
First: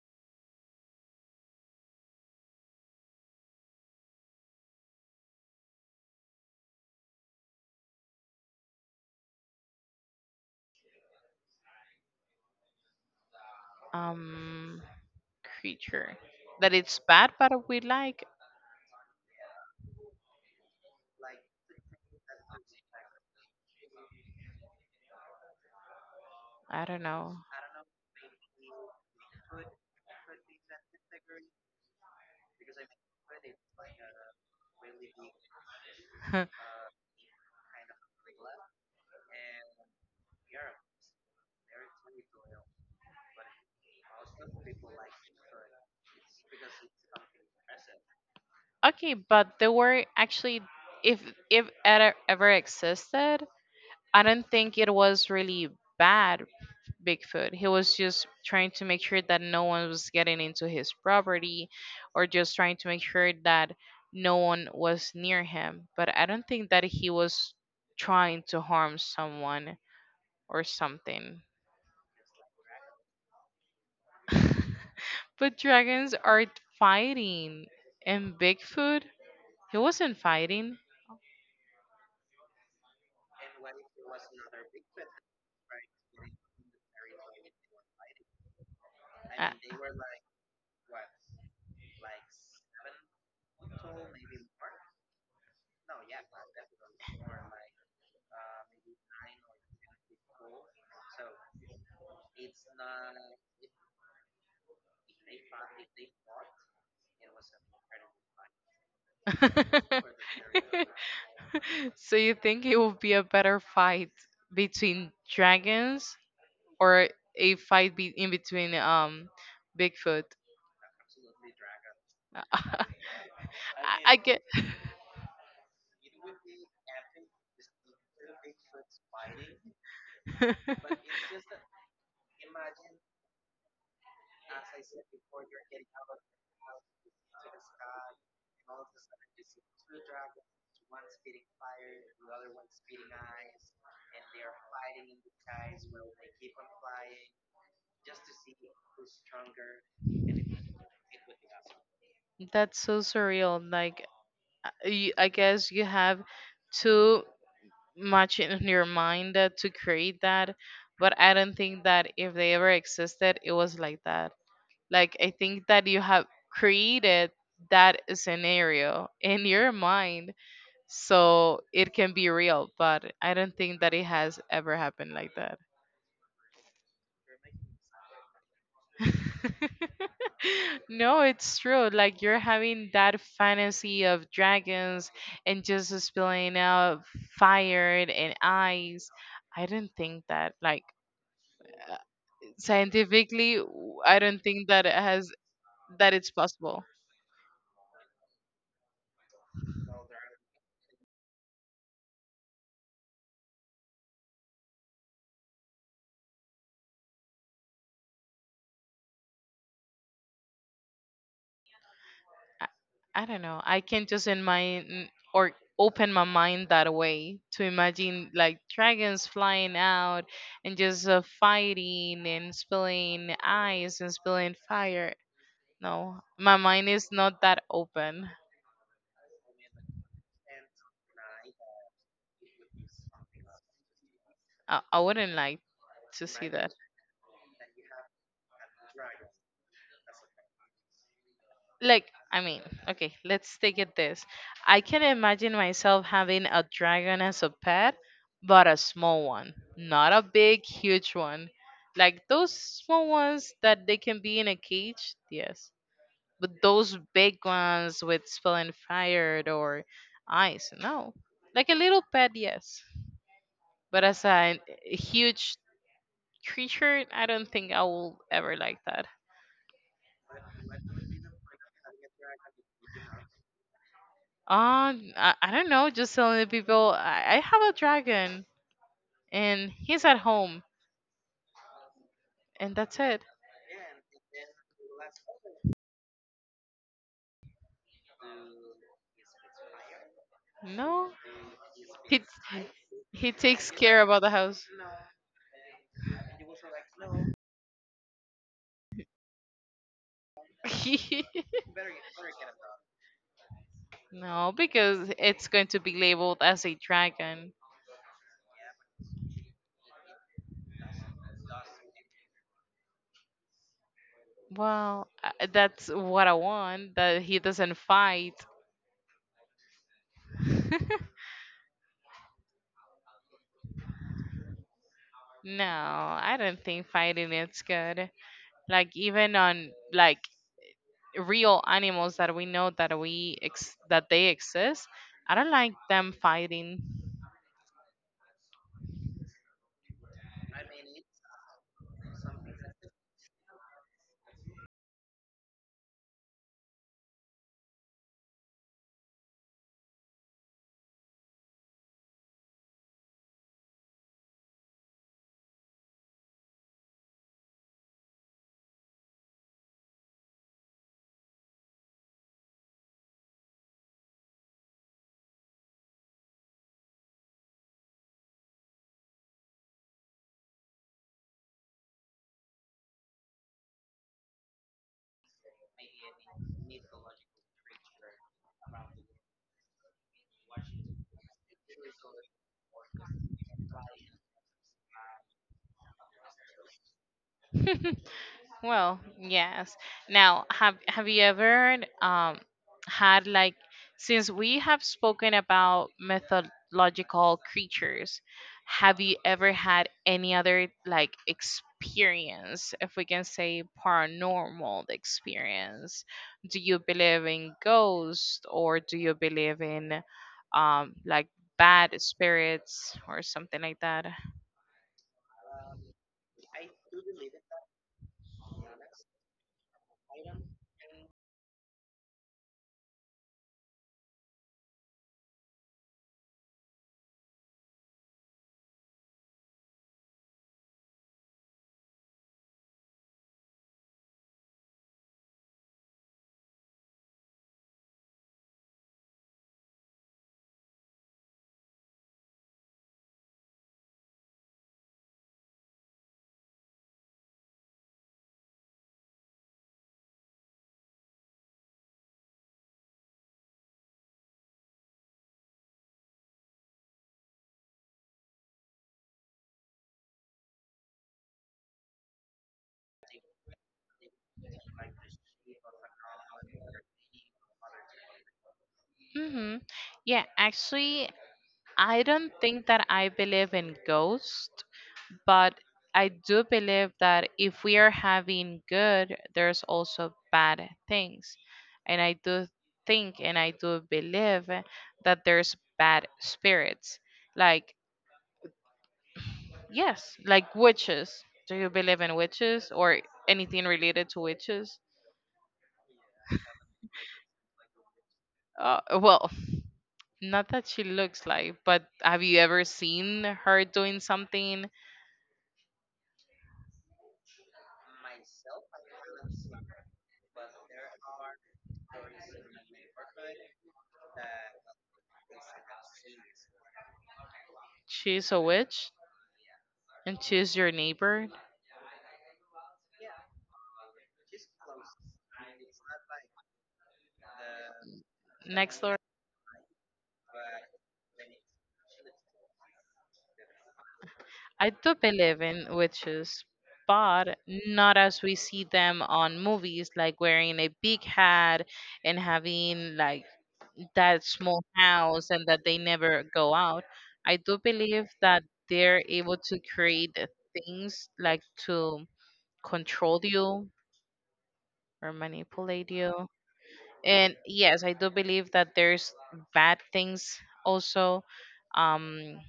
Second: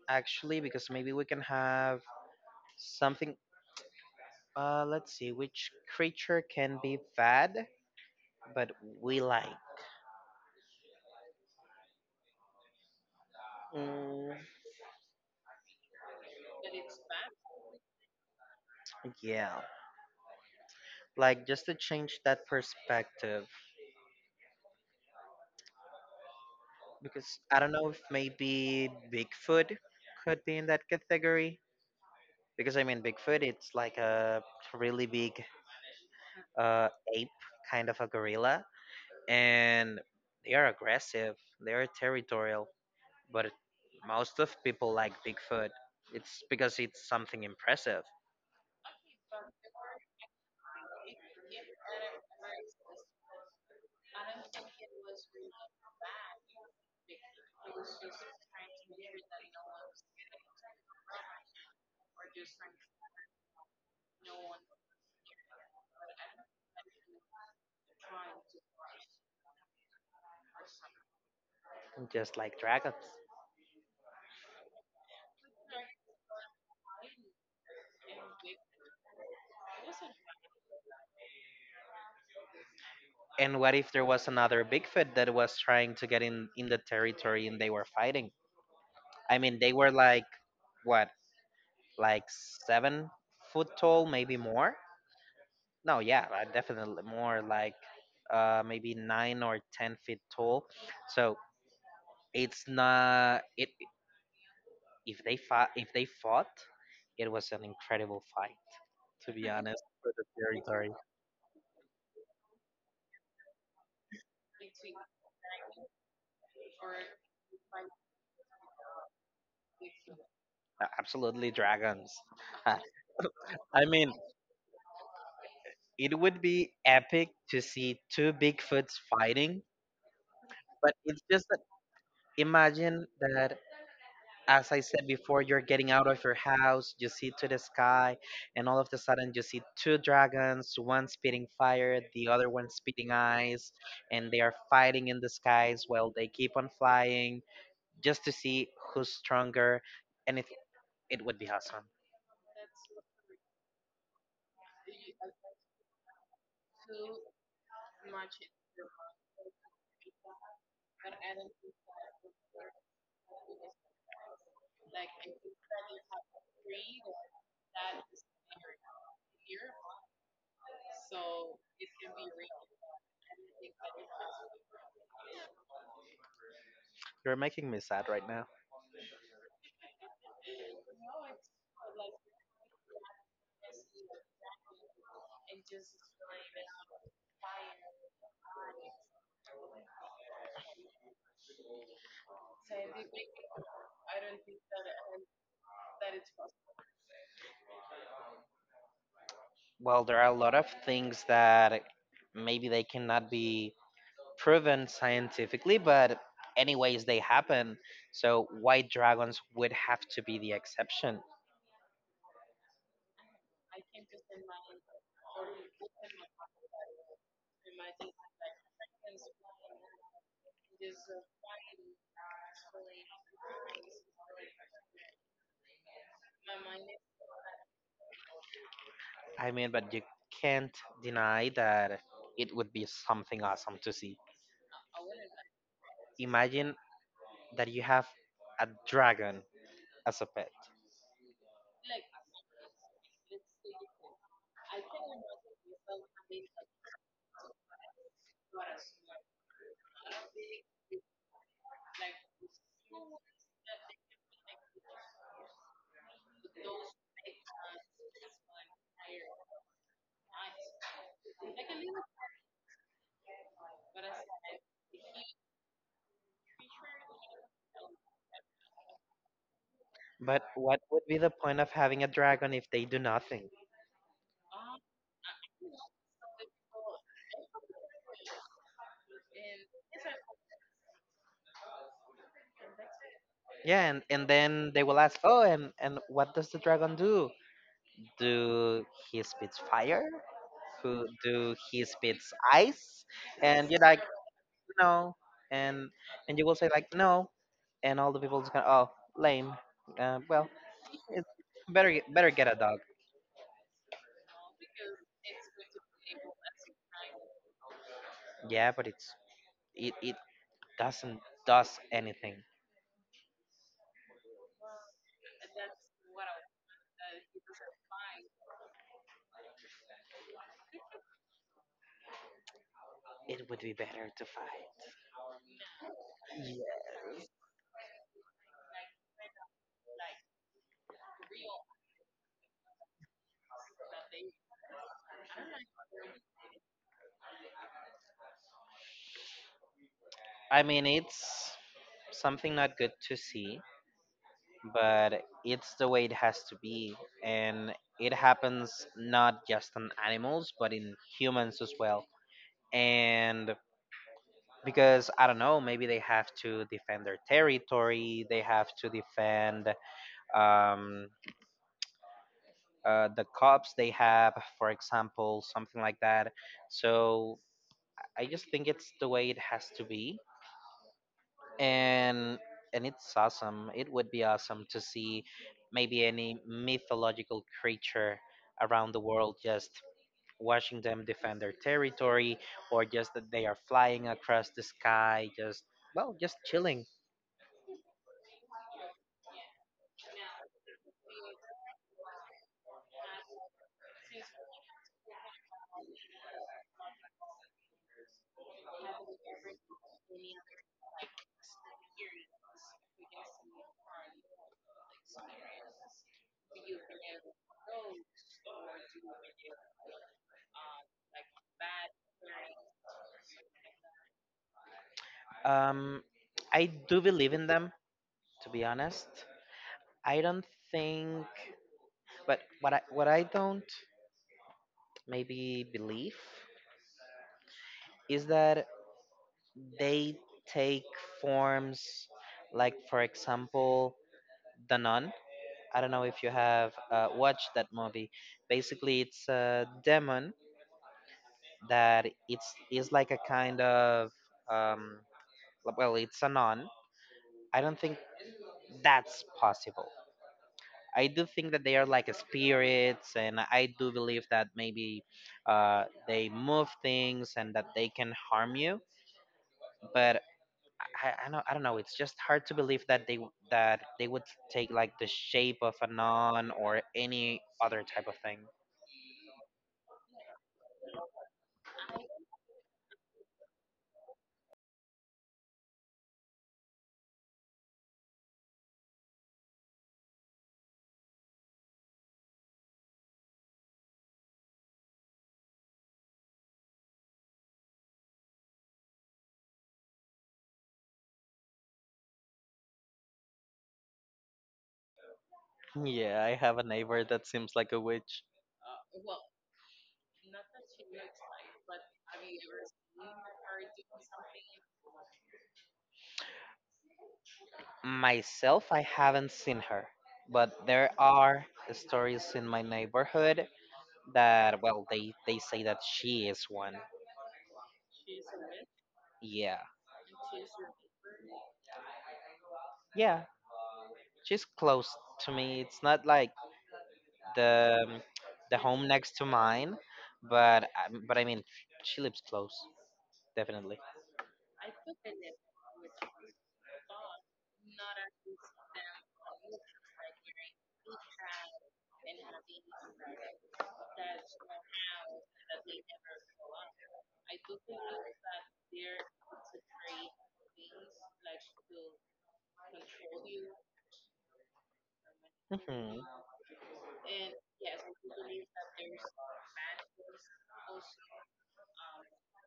B: actually because maybe we can have something. Let's see, which creature can be bad? But we like. Mm,
A: Um, creature that it's bad but we like,
B: yeah, like just to change that perspective,
A: I don't know.
B: because I don't know if maybe Bigfoot could be in that category. Because I mean, Bigfoot, it's like a really big uh, ape, kind of a gorilla, and they are aggressive, they are territorial, but most of people like Bigfoot. It's because it's something impressive,
A: Okay, but the were actually, if if it ever existed, I don't think it was really bad Bigfoot. He was just trying to make sure that no one was getting into his property or just trying to make sure that no one was near him. But I don't think that he was trying to harm someone or something.
B: just like dragons.
A: But dragons are fighting. And Bigfoot, he wasn't fighting.
B: And what if there was another Bigfoot that was trying to get in the territory and they were fighting? I
A: I-
B: mean, they were like what, like 7 foot tall, maybe more. No, yeah, definitely more, like maybe 9 or 10 feet tall. So it's not it. If they fought, it was an incredible fight. To be honest, for the territory,
A: so you think it would be a better fight between dragons or a fight be- in between Bigfoot?
B: Absolutely dragons.
A: I,
B: I mean,
A: I get.
B: it would be epic to see two Bigfoots fighting, but it's just that imagine that, as I said before, you're getting out of your house, you see to the sky, and all of a sudden you see two dragons, one spitting fire, the other one spitting ice, and they are fighting in the skies while they keep on flying just to see who's stronger, and it, it would be awesome.
A: That's so surreal. Like you, I guess you have too much in your mind that to create that, but I don't think that if they ever existed, it was like that. Like I think that you have created that scenario in your mind so it can be real, but I don't think that it has ever happened like that.
B: You're making me sad right now.
A: No, it's true. Like you're having that fantasy of dragons and just spilling out fire and eyes. I don't think that scientifically I don't think that it has that it's possible.
B: Well, there are a lot of things that maybe they cannot be proven scientifically, but anyways, they happen. So white dragons would have to be the exception.
A: I, I don't know. I can just in my n- or open my mind that way to imagine like dragons flying out and just fighting and spilling ice and spilling fire. No, my mind is not that open.
B: I mean, but you can't deny that it would be something awesome to see.
A: I wouldn't like to see that.
B: Imagine that you have a dragon as a pet.
A: Like I mean, okay, let's take it this. I can imagine myself having a dragon as a pet, but a small one, not a big huge one. Like those small ones that they can be in a cage, yes, but those big ones with spilling fire or ice, no. Like a little pet, yes, but as a huge creature, I don't think I will ever like that.
B: But what would be the point of having a dragon if they do nothing?
A: I don't know. Just telling the people I have a dragon and he's at home, and that's it.
B: Yeah, and then they will ask, oh, and what does the dragon do? Do he spits fire? Who
A: No,
B: do he
A: he t-
B: spits ice?
A: he takes
B: And you're
A: care
B: like,
A: about the house.
B: no, and you will say like no, and all the people just gonna oh lame. Uh, well, it's better get a dog.
A: No, because it's going to be labeled as a dragon.
B: Yeah, but it doesn't does anything.
A: Well, that's what I want. That he doesn't fight.
B: It would be better to fight.
A: No, I don't
B: Yeah.
A: think fighting is good. Like even on like real animals that we know that that they exist. I don't like them fighting.
B: I mean, it's something not good to see, but it's the way it has to be, and it happens not just on animals but in humans as well. And because I don't know, maybe they have to defend their territory, they have to defend um, the cops they have, for example, something like that. So I just think it's the way it has to be, and it's awesome. It would be awesome to see maybe any mythological creature around the world just watching them defend their territory or just that they are flying across the sky just, well, just chilling.
A: Well, yes. Now, have you ever had like, since we have spoken about mythological creatures, have you ever had any other like experience, if we can say, paranormal experience? Do you believe in ghosts or do you believe in like bad spirits or something like that?
B: Um, I do believe in them, to be honest. I don't think, but what I don't maybe believe is that they take forms like, for example, The Nun. I don't know if you have watched that movie. Basically, it's a demon that it's is like a kind of um, it's a nun. I don't think that's possible. I do think that they are like spirits, and I do believe that maybe they move things and that they can harm you. But I don't know. It's just hard to believe that they that they would take like the shape of a nun or any other type of thing.
A: Mm-hmm. Yeah, actually, I don't think that I believe in ghosts, but I do believe that if we are having good, there's also bad things. And I do think and I do believe that there's bad spirits. Like, yes, like witches. Do you believe in witches or anything related to witches?
B: Yeah, I have a neighbor that seems like a witch.
A: Well, not that she looks like, but have you ever seen her doing something?
B: Myself, I haven't seen her, but there are stories in my neighborhood that, well, they say that she is one.
A: She's a witch.
B: Yeah,
A: And choose your neighbor
B: yeah. She's close to me. It's not like the um, the
A: next
B: home
A: door.
B: next to mine, but but I mean, she lives close, definitely.
A: I do believe in witches, but not as we see them on movies, like wearing a big hat and having like that small house and that they never go out. I do believe that they're able to create things like to control you or manipulate
B: Hmm.
A: you. And yes, I do believe that there's bad things also. Um,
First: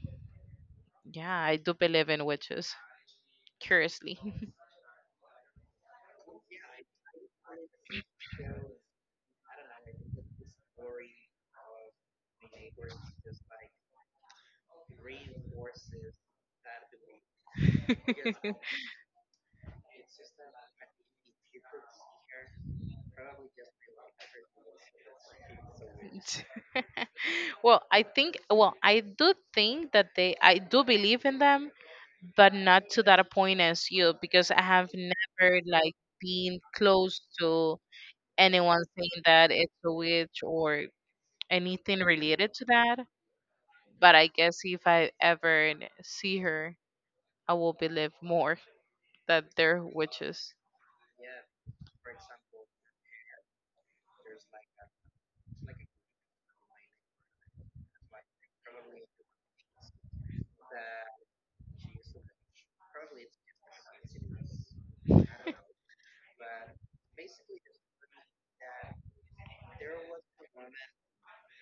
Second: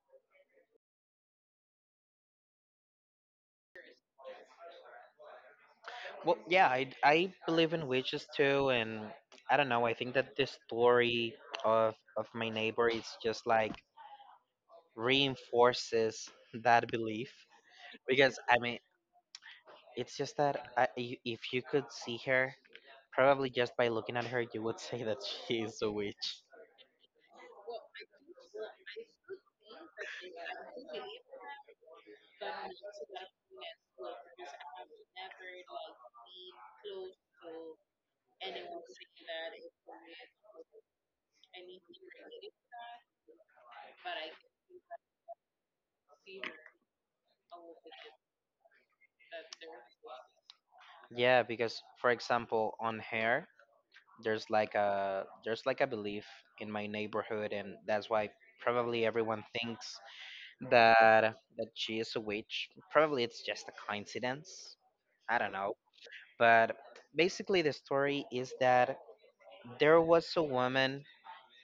A: yeah, I do believe in witches, curiously.
B: Well, yeah, I believe in witches too, and I don't know. I think that this story of my neighbor is just like reinforces that belief because I mean, it's just that if you could see her, probably just by looking at her, you would say that she is a witch.
A: Well, I think, well, I do think that I do believe in them, but not to that point as you, because I have never like been close to anyone saying that it's a witch or anything related to that. But I guess if I ever see her, I will believe more that they're witches.
B: Yeah, because for example, on hair, there's like a belief in my neighborhood, and that's why probably everyone thinks that she is a witch. Probably it's just a coincidence. I don't know. But basically, the story is that there was a woman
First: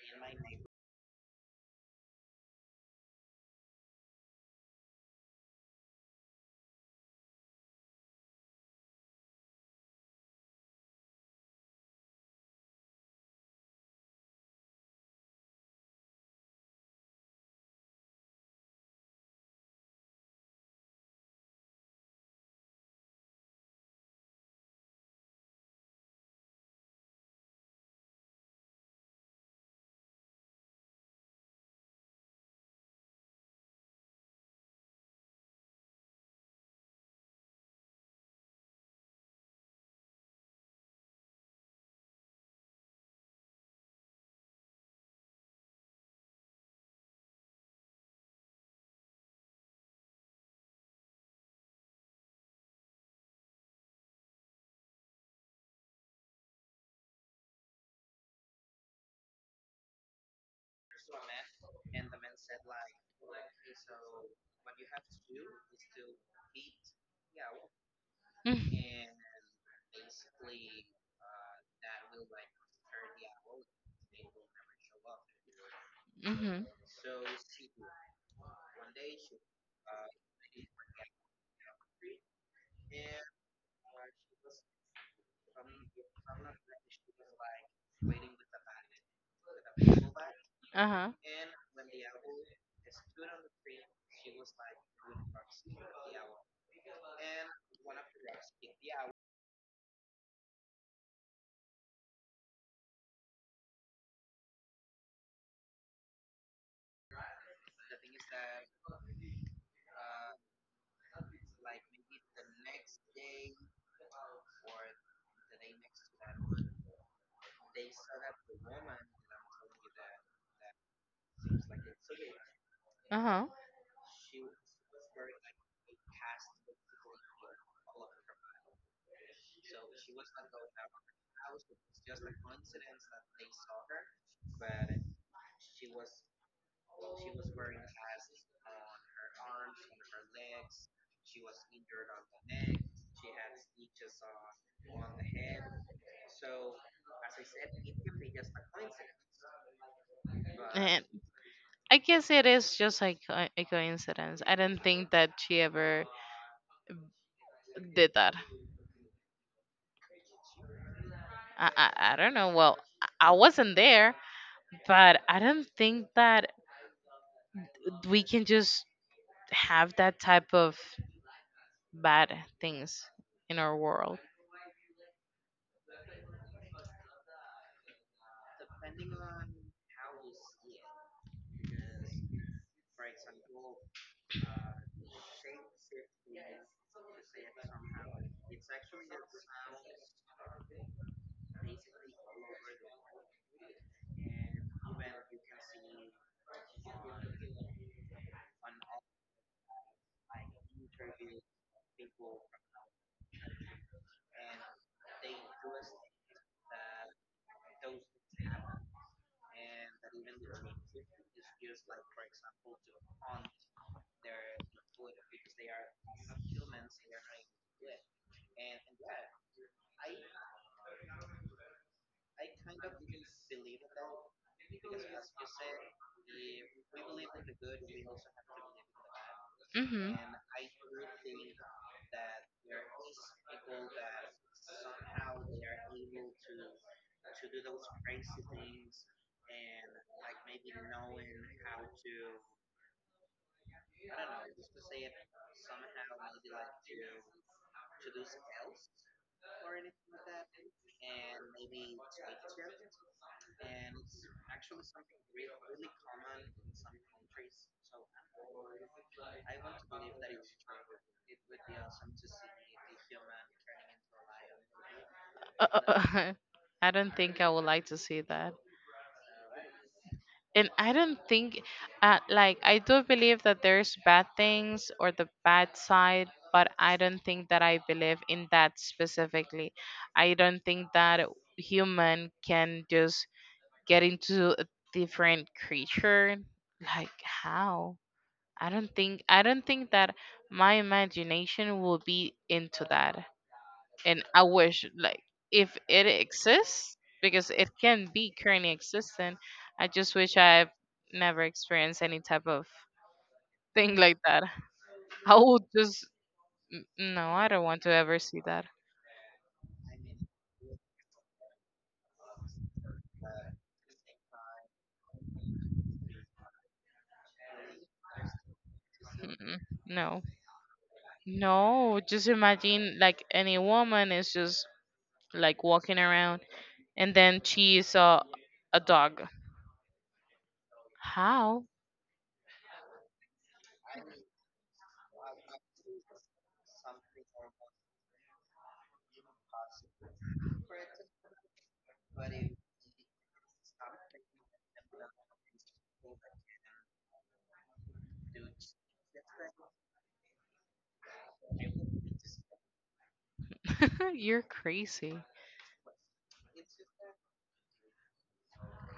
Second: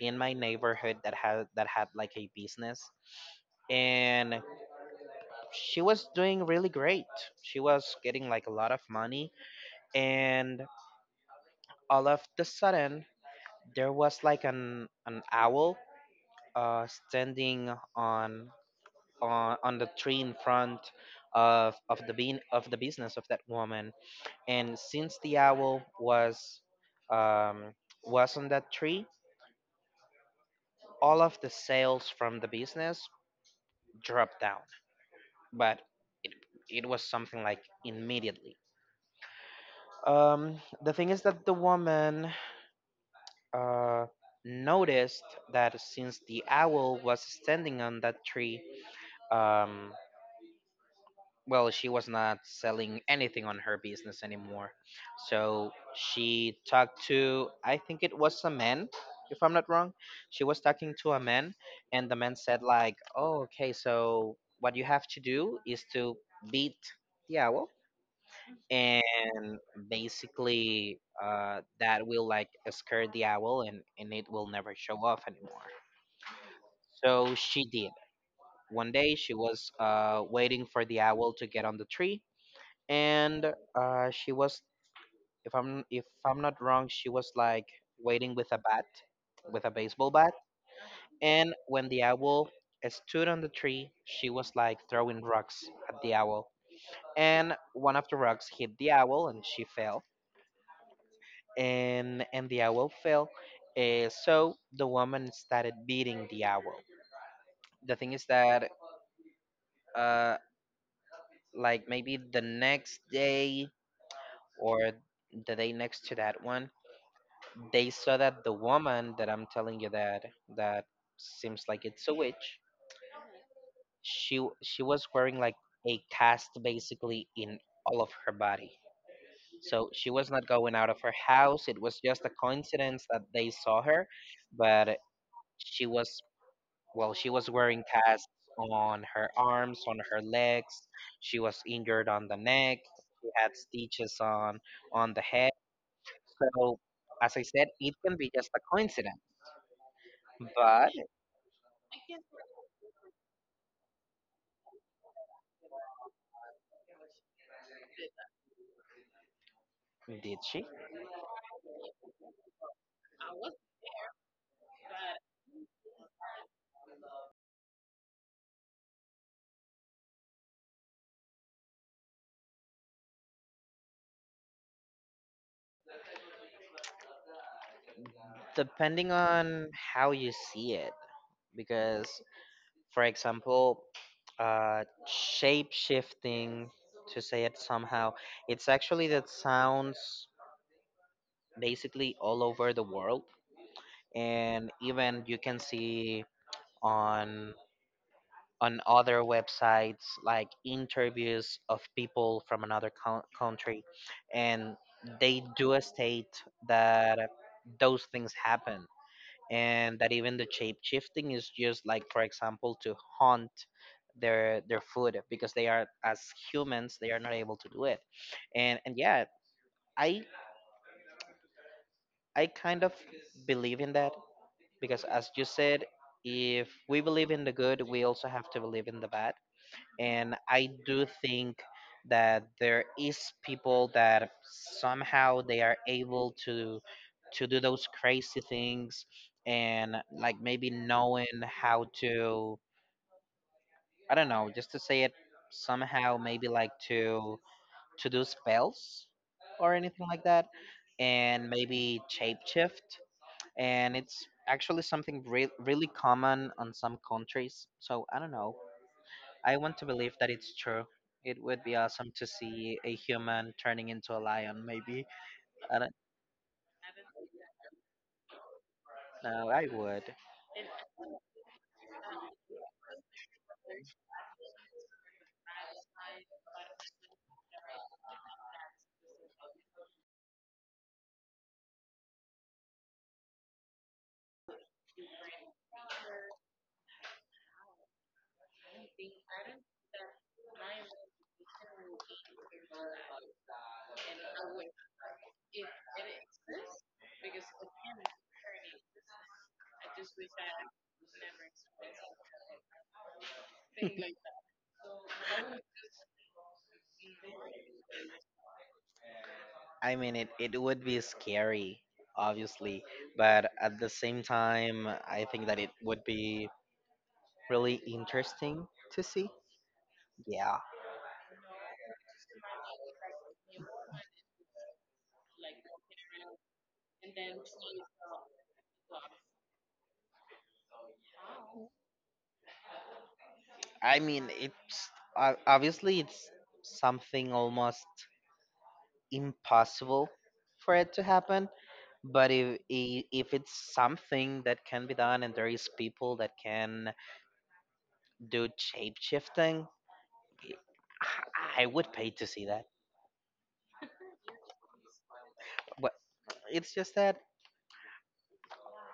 B: in my neighborhood that had like a business, and she was doing really great. She was getting like a lot of money, and all of the sudden there was like an owl standing on on the tree in front of the bean of the business of that woman. And since the owl um, was on that tree, all of the sales from the business dropped down. But it it was something like immediately. The thing is that the woman uh, noticed that since the owl was standing on that tree, um, well, she was not selling anything on her business anymore, so she talked to, I think it was a man, if I'm not wrong, she was talking to a man, and the man said like, "Oh, okay, so what you have to do is to beat the owl, and basically that will like scare the owl, and it will never show off anymore."
A: Mm-hmm.
B: So she did. One day she was waiting for the owl to get on the tree, and she was, if I'm not wrong, she was like waiting with a bat, with a baseball bat.
A: Uh huh.
B: And when the owl stood on the tree, she was like throwing rocks at the owl, and one of the rocks hit the owl and she fell. And the owl fell. So the woman started beating the owl. The thing is that, uh like maybe the next day, or the day next to that one, they saw that the woman that I'm telling you that seems like it's a witch.
A: Uh huh.
B: She was wearing like a cast basically in all of her body. So she was not going out of her house. It was just a coincidence that they saw her, but she was, well, she was wearing casts on her arms, on her legs. She was injured on the neck. She had stitches on the head. So, as I said, it can be just a coincidence, but
A: And I guess it is just like a, a coincidence. I don't think that she ever did that.
B: Did she?
A: I don't know. Well, I wasn't there, but I don't think that we can just have that type of bad things in our world.
B: Depending on how you see it, because, for example, shape shifting, to say it somehow, it's actually that sounds basically all over the world, and even you can see on on other websites like interviews of people from another country, and they do state that those things happen, and that even the shape shifting is just like, for example, to hunt their food because they are, as humans, they are not able to do it. And yeah, i I kind of believe in that because, as you said, if we believe in the good, we also have to believe in the bad.
A: Hmm.
B: And I do think that there is people that somehow they are able to do those crazy things, and like maybe knowing how to, I don't know, just to say it somehow, maybe like to do spells or anything like that, and maybe shapeshift. And it's actually something really common on some countries, so I don't know, I want to believe that it's true. It would be awesome to see a human turning into a lion, maybe. I don't
A: I don't think I would like to see that.
B: know. I would.
A: And I don't think, like, I do believe that there's bad things or the bad side, but I don't think that I believe in that specifically. I don't think that human can just get into a different creature. Like, how? I don't think that my imagination will be into that, and I wish like, if it exists, because it can be currently existent. I just wish I've never experienced any type of thing like that. I would just n- no, I don't want to ever see that.
B: I mean, it would be scary, obviously, but at the same time, I think that it would be really interesting to see.
A: Mm-mm. No,
B: Yeah.
A: no. Just imagine like any woman is just like walking around and then she saw a dog. How?
B: I mean, it's obviously it's something almost impossible for it to happen, but if it's something that can be done and there is people that can do shape shifting, I would pay to see that.
A: You're crazy.
B: But it's just that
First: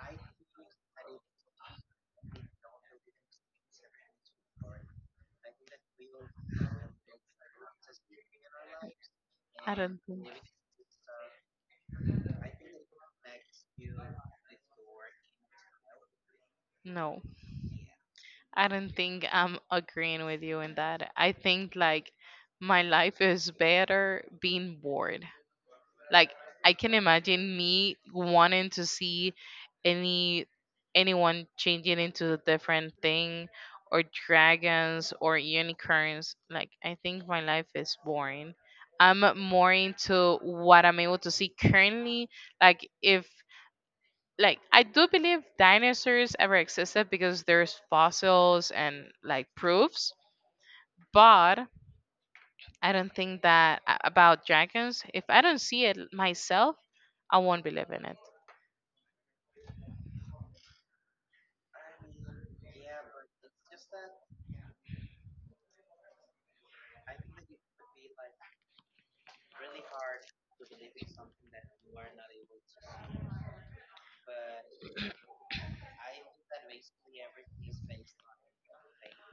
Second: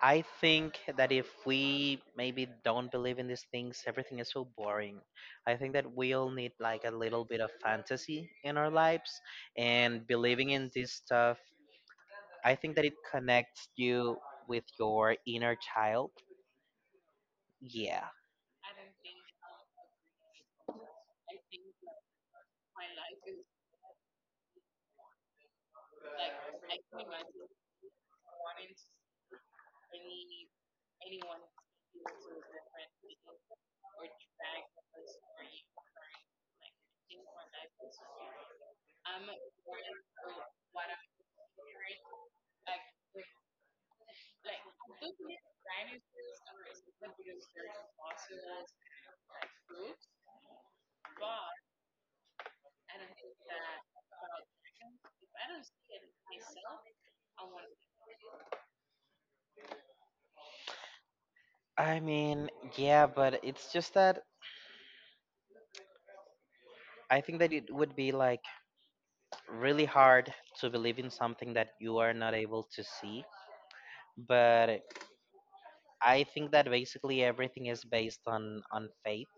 B: I think that if we maybe don't believe in these things, everything is so boring. I think that we all need like a little bit of fantasy in our lives
A: I don't
B: and
A: think
B: believing in this stuff. I think that it connects you with your inner child.
A: no.
B: Yeah.
A: I don't think I'm agreeing with you in that. I think like my life is better being bored. Like I can imagine me wanting to see any anyone changing into a different thing or dragons or unicorns. Like I think my life is boring. I'm more into what I'm able to see currently. Like if like I do believe dinosaurs ever existed because there's fossils and like proofs, but I don't think that about dragons. If I don't see it myself, I won't believe in it.
B: I mean, yeah, but it's just that I think that it would be like really hard to believe in something that you are not able to see, but I think that basically everything is based on faith.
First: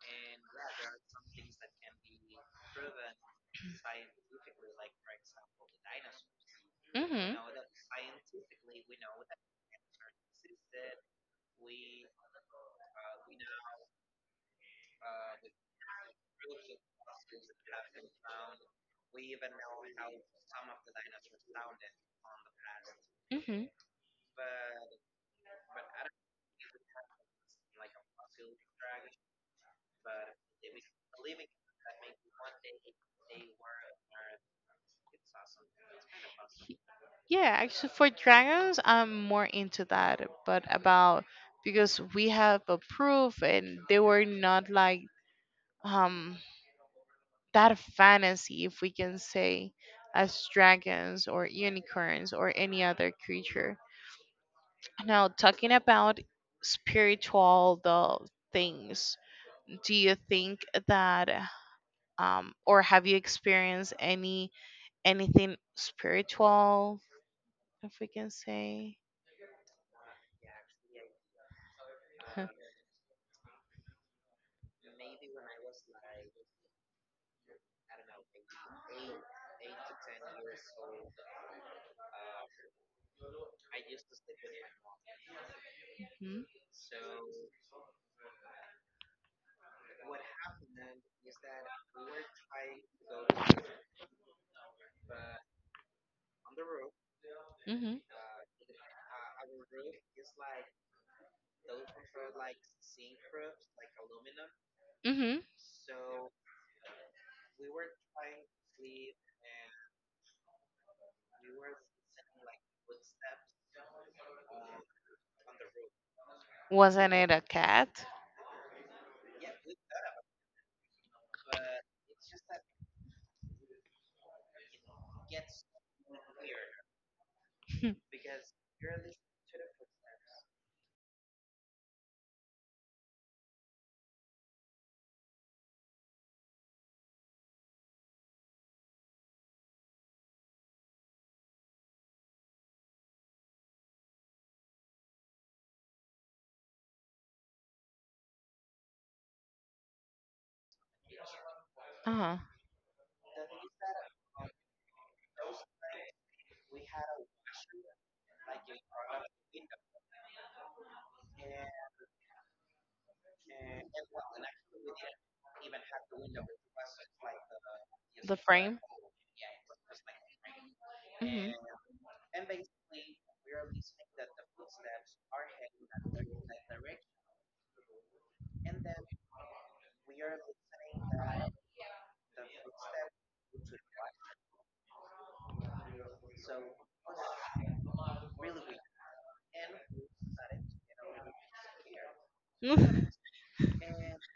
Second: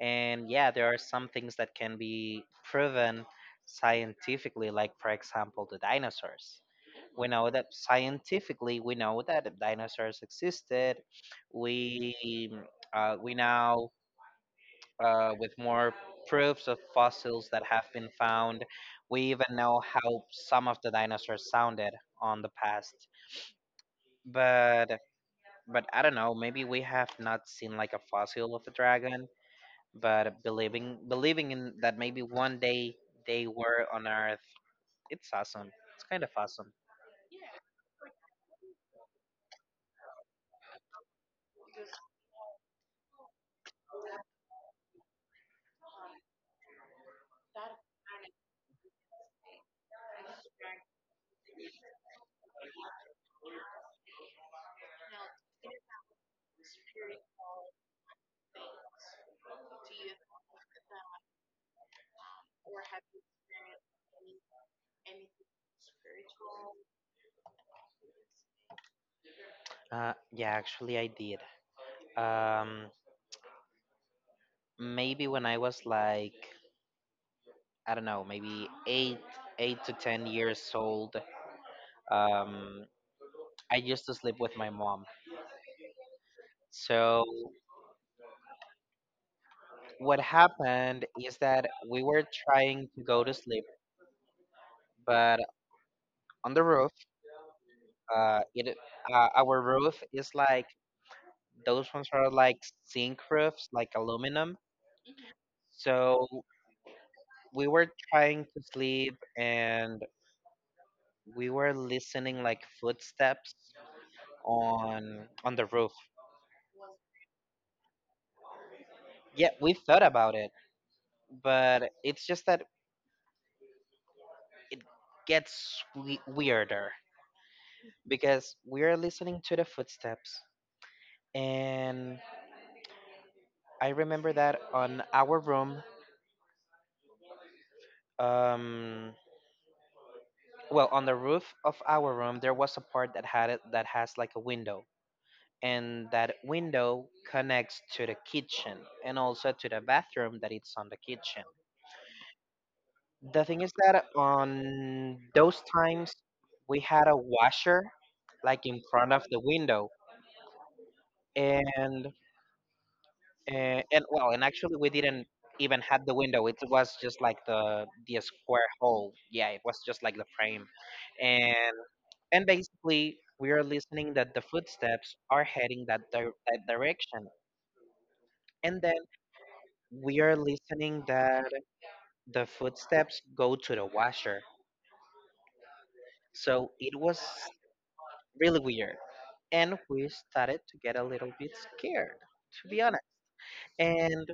B: And yeah, there are some things that can be proven scientifically, like, for example, the dinosaurs. We
A: Mhm.
B: know that scientifically, we know that dinosaurs existed. We, we now, with more proofs of fossils that have been found. We even know how some of the dinosaurs sounded on the past.
A: Mhm.
B: But but I don't know, maybe we have not seen like a fossil of a dragon, but believing in that maybe one day they were on Earth, it's awesome. It's kind of awesome.
A: Yeah, actually, for dragons, I'm more into that. But about, because we have a proof, and they were not like um that fantasy, if we can say, as dragons or unicorns or any other creature. Now, talking about spiritual the things, do you think that or have you experienced anything spiritual, if we can say?
B: Yeah, actually I did. Um, Maybe when I was like, I don't know, maybe eight, 8 to 10 years old. Um, I used to sleep with my mom.
A: Hmm.
B: So what happened is that we were trying to go to sleep, but on the roof,
A: Hmm.
B: it, our roof is like those ones are like zinc roofs, like aluminum.
A: Hmm.
B: So we were trying to sleep, and we were listening like footsteps on the roof.
A: Wasn't it a cat?
B: Yeah, we thought about it, but it's just that it gets weirder because we are listening to the footsteps. And I remember that on our room, um, well, on the roof of our room, there was a part that had it that has like a window, and that window connects to the kitchen and also to the bathroom that it's on the kitchen.
A: Uh-huh.
B: The thing is that on those times we had a washer like in front of the window, and and well, and actually, we didn't even have the window. It was just like the
A: The
B: square
A: frame?
B: hole. Yeah, it was just like the frame, and and basically we are listening that the footsteps are heading that that direction, and then we are listening that the footsteps go to the washer. So it was really weird, and we started to get a little bit scared, to be honest.
A: Hmm.
B: And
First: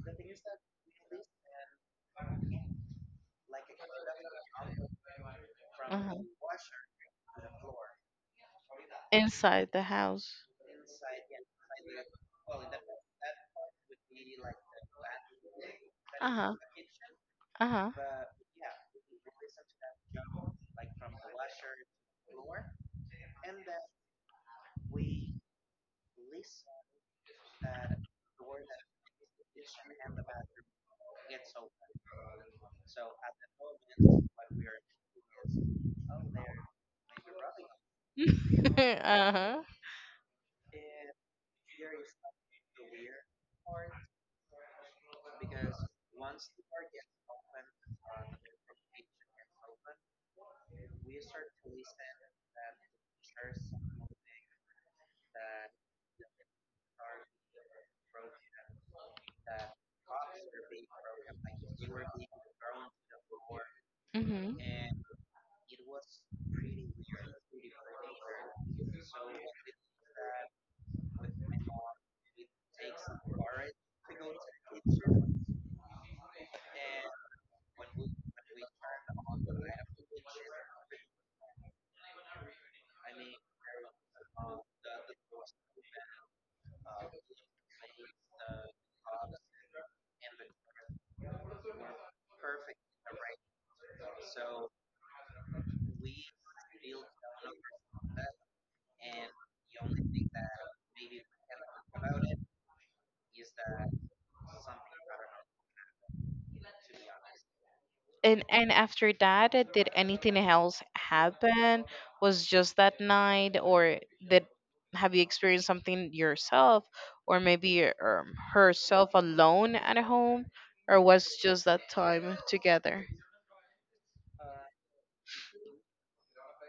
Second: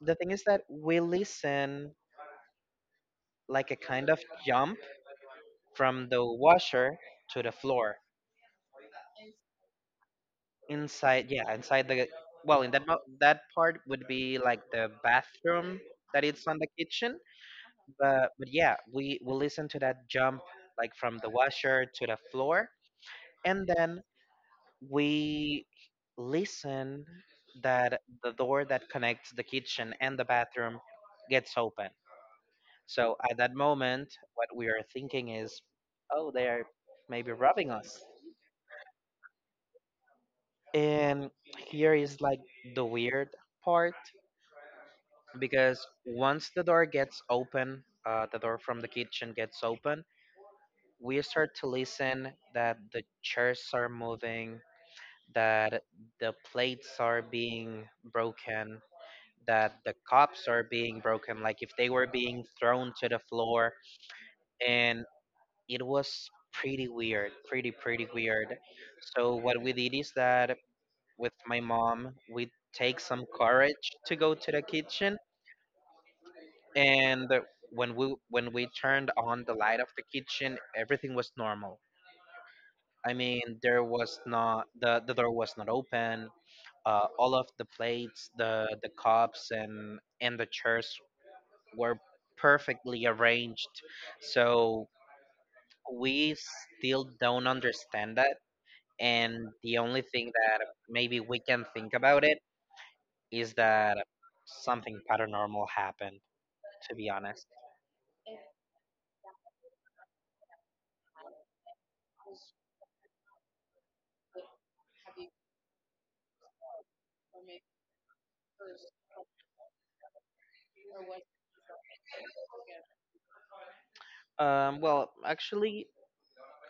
B: the thing is that we listen like a kind of jump from
A: Uh-huh.
B: the washer to the floor.
A: Inside the house.
B: Inside, yeah, inside the, well, in that that part would be like the bathroom that it's
A: Uh-huh.
B: on the kitchen.
A: Uh-huh.
B: But yeah, we listen to that jump like from the washer to the floor, and then we listen that the door that connects the kitchen and the bathroom gets open. So at that moment, what we are thinking is, oh, they are maybe robbing us.
A: uh-huh.
B: And here is like the weird part because once the door gets open, the door from the kitchen gets open, we start to listen that the chairs are moving, that the plates are being broken, that the cups are being broken, like if they were being thrown to the floor.
A: Mhm.
B: And it was pretty weird, pretty, pretty weird. So, what we did is that with my mom, we take some courage to go to the kitchen, and when we turned on the light of the kitchen, everything was normal. I mean, there was not, the the door was not open. All of the plates, the cups, and the chairs were perfectly arranged. So we still don't understand that, and the only thing that maybe we can think about it is that something paranormal happened, to be honest.
A: And after that, did anything else happen? Was just that night, or did have you experienced something yourself, or maybe herself alone at home, or was just that time together?
B: Well, actually,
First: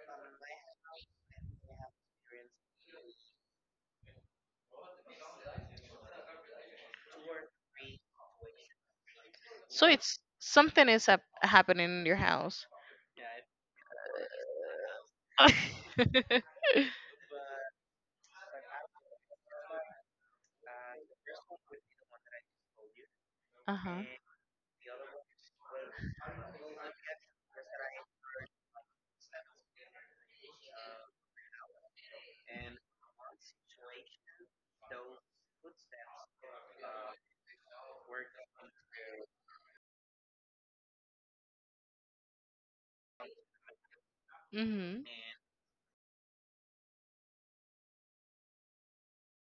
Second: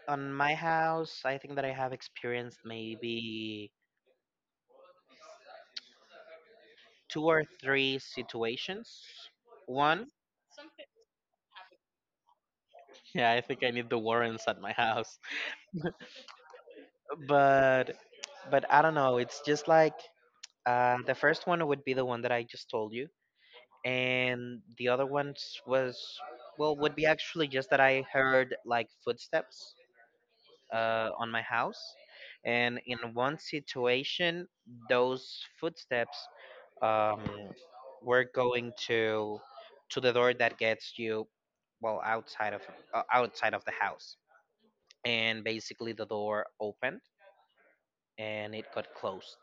B: on my house I think that I have experienced maybe two or three situations.
A: So
B: One.
A: it's something is happening in your house.
B: Yeah, I think I need the warrants at my house. but but I don't know, it's just like, the first one would be the one that I just told you,
A: Uh-huh.
B: and the other ones was, well, would be actually just that I heard like footsteps on my house. And in one situation, those footsteps um, were going to the door that gets you, well, outside of, outside of the house.
A: Mm-hmm.
B: And basically, the door opened and it got closed,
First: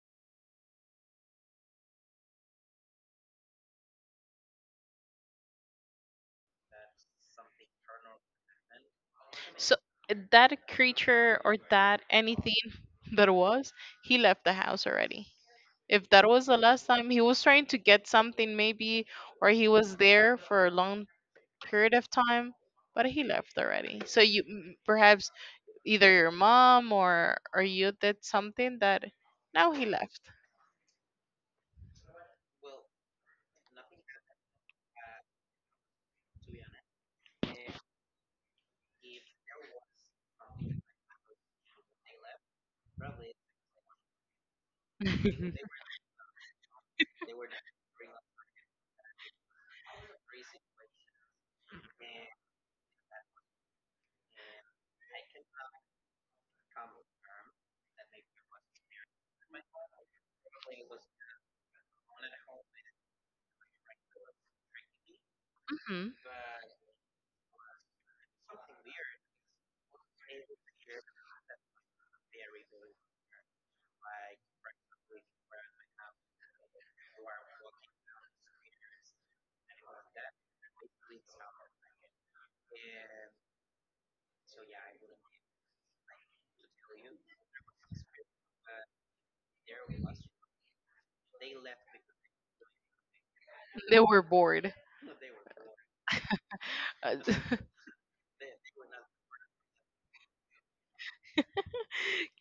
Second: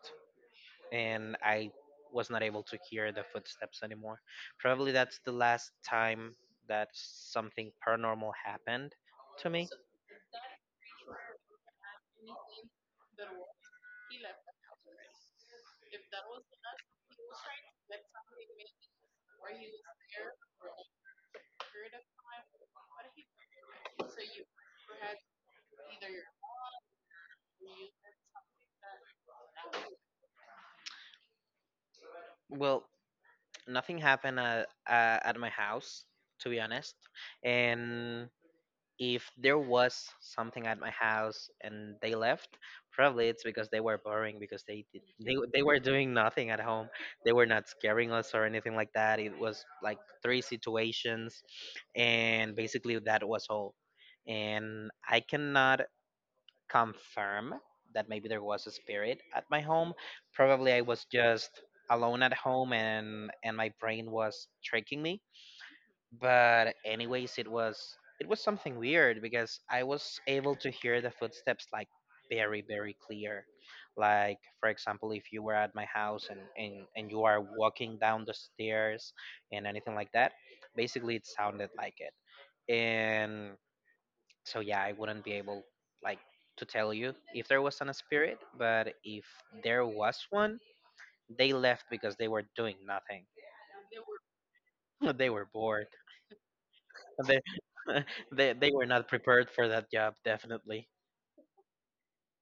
B: and I was not able to hear the footsteps anymore. Probably that's the last time that something paranormal happened to me.
A: So, eh, that creature or that anything that was, he left the house already. If that was the last time he was trying to get something maybe, or he was there for a long period of time, but he left already. So you perhaps either your mom or you did something that now he left.
B: Well, nothing happened at my house, to be honest. And if there was something at my house and they left, probably it's because they were boring, because they did, they were doing nothing at home. They were not scaring us or anything like that. It was like three situations, and basically that was all. And I cannot confirm that maybe there was a spirit at my home. Probably I was just alone at home and my brain was tricking me.
A: Hmm.
B: But anyways, it was, it was something weird because I was able to hear the footsteps like very, very clear. Like, for example, if you were at my house and you are walking down the stairs and anything like that, basically it sounded like it. And so yeah, I wouldn't be able, like, to tell you if there was an spirit, but if there was one, they left because they were doing nothing.
A: They were bored.
B: They were bored. They, they were not prepared for that job, definitely.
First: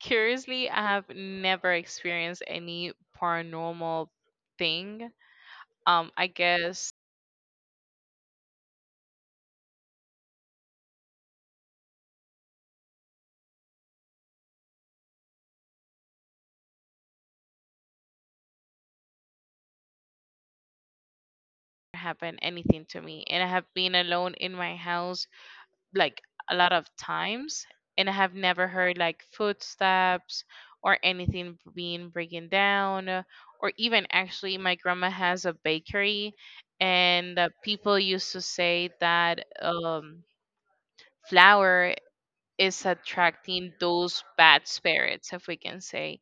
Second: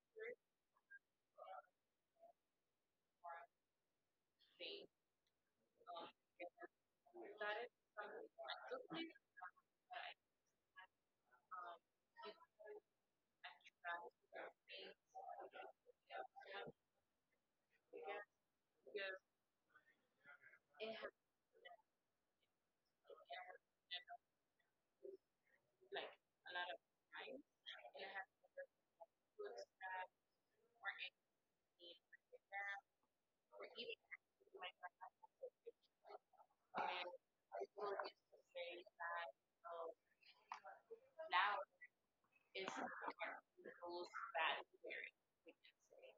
A: Curiously, I have never experienced any paranormal thing. I guess happened anything to me, and I have been alone in my house like a lot of times, and I have never heard like footsteps or anything being breaking down, or even actually, my grandma has a bakery, and people used to say that flour is attracting those bad spirits, if we can say.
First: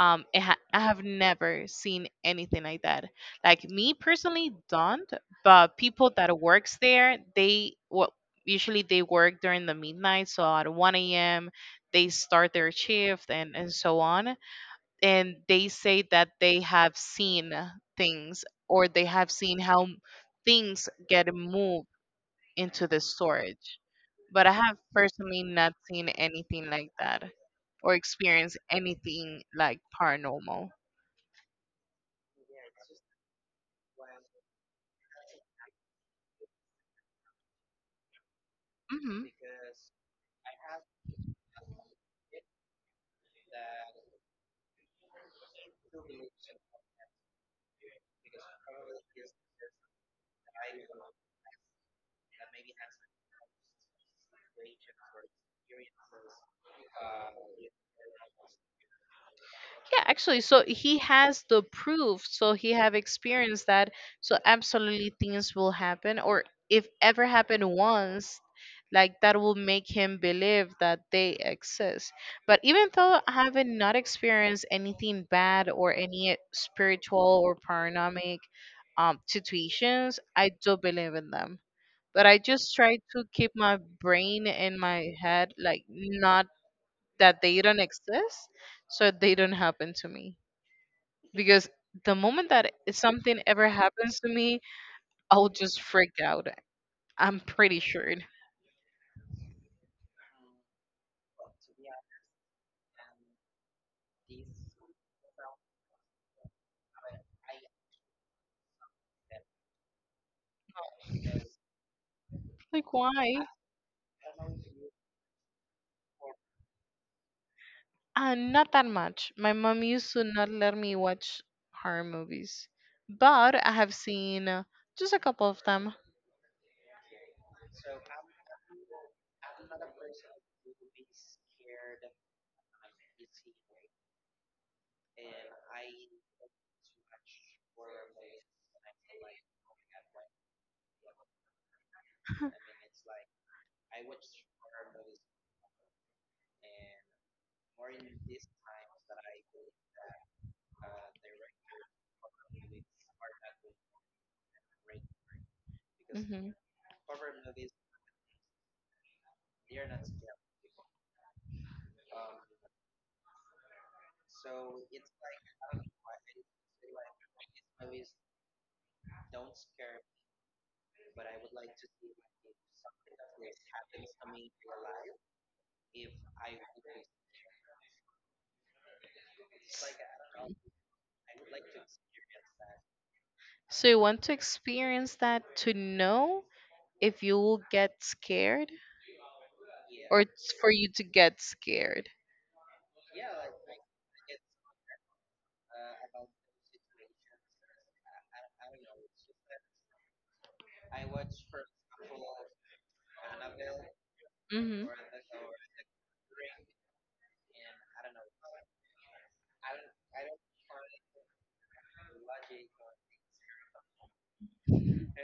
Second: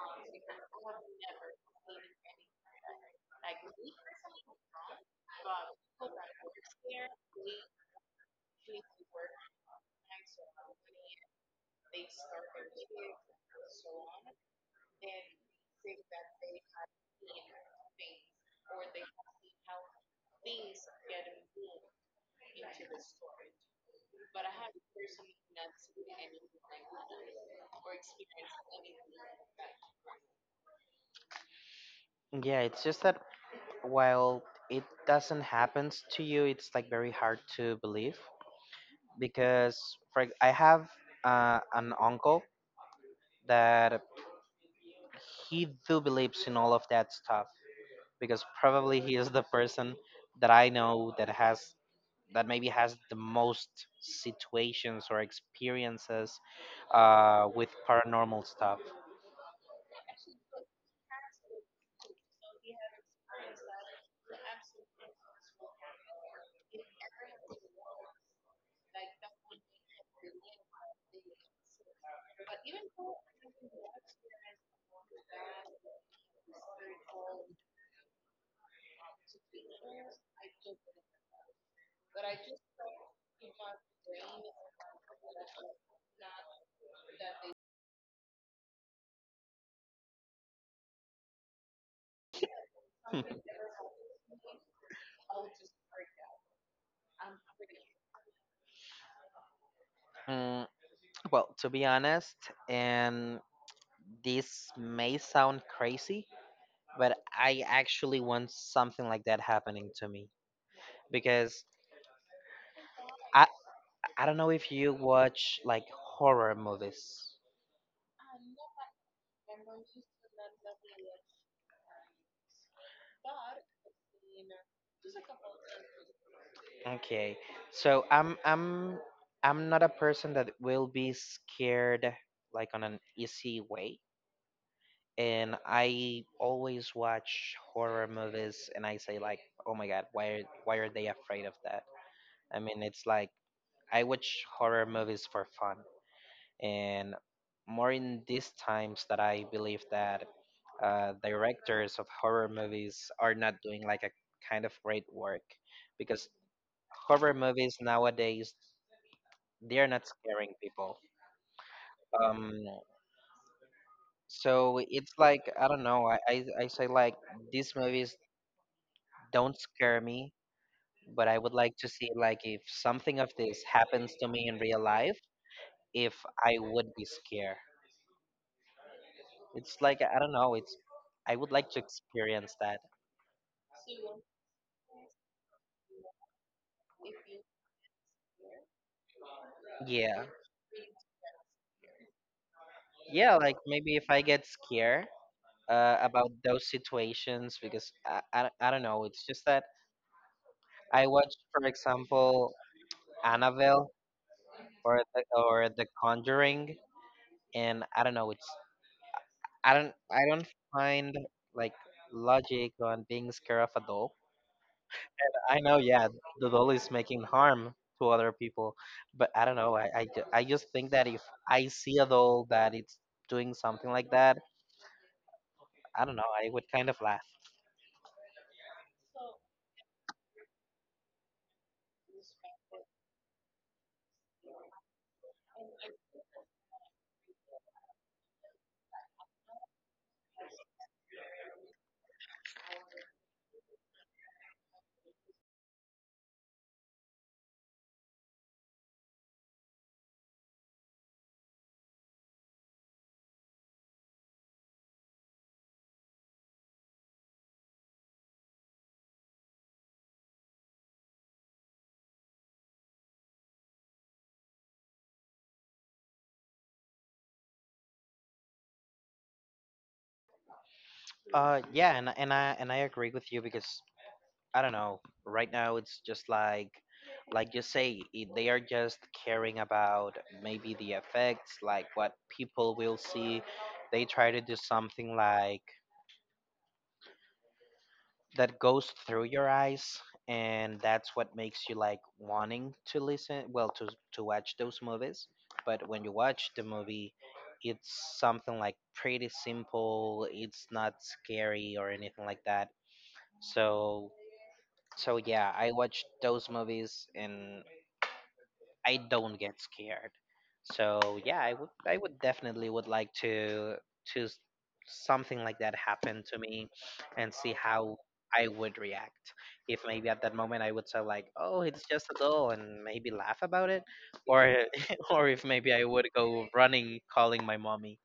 A: It I have never seen anything like that. Like me personally, don't. But people that works there, they well usually they work during the midnight, so at 1 a.m. they start their shift and so on. And they say that they have seen things or they have seen how things get moved into the storage. But I have personally not seen anything like that or experienced anything like paranormal.
B: Yeah, it's just that while it doesn't happen to you, it's like very hard to believe
A: Hmm.
B: because I have an uncle that he do believes in all of that stuff, because probably he is the person that I know that has, that maybe has the most situations or experiences with paranormal stuff.
A: Yeah, actually, so he has the proof, so he have experienced that, so absolutely things will happen, or if ever happened once, like that will make him believe that they exist. But even though I haven't not experienced anything bad or any spiritual or paranormal situations, I do believe in them. But I just try to keep my brain and my head like not that they don't exist so they don't happen to me, because the moment that if something ever happens to me, I'll just freak out, I'm pretty sure.
B: Mm, well, to be honest, and this may sound crazy, but I actually want something like that happening to me because
A: Like, why?
B: I I don't know if you watch like horror movies.
A: Uh, not that much. My mom used to not let me watch horror movies, but I have seen just a couple of them.
B: Okay. So I'm I'm not a person that will be scared like on an easy way. And I always watch horror movies and I say like, "Oh my God, why are they afraid of that?" I mean, it's like I watch horror movies for fun. And more in these times that I believe that directors of horror movies are not doing like a kind of great work because
A: Hmm.
B: horror movies nowadays they're not scaring people. Um, so it's like I don't know. I say like these movies don't scare me, but I would like to see like if something of this happens to me in real life, if I would be scared. It's like I don't know. It's I would like to experience that.
A: So you want to experience that to know if you will get scared, or
B: Yeah,
A: it's for you to get scared?
B: yeah. Like maybe if I get scared about those situations because I don't know. It's just that I watched, for example, Annabelle
A: Hmm.
B: or the Conjuring, and I don't know. It's I don't find like logic on being scared of a doll. I know, yeah, the doll is making harm to other people, but I don't know. I just think that if I see a doll that it's doing something like that, I don't know. I would kind of laugh. Yeah, and I agree with you because I don't know. Right now, it's just like you say, it, they are just caring about maybe the effects, like what people will see. They try to do something like that goes through your eyes, and that's what makes you like wanting to listen, well, to watch those movies. But when you watch the movie, it's something like pretty simple. It's not scary or anything like that. So yeah, I watched those movies and I don't get scared. So yeah, I would definitely would like to to s- something like that happen to me and see how I would react. If maybe at that moment I would say like, "Oh, it's just a doll," and maybe laugh about it, or or if maybe I would go running calling my mommy.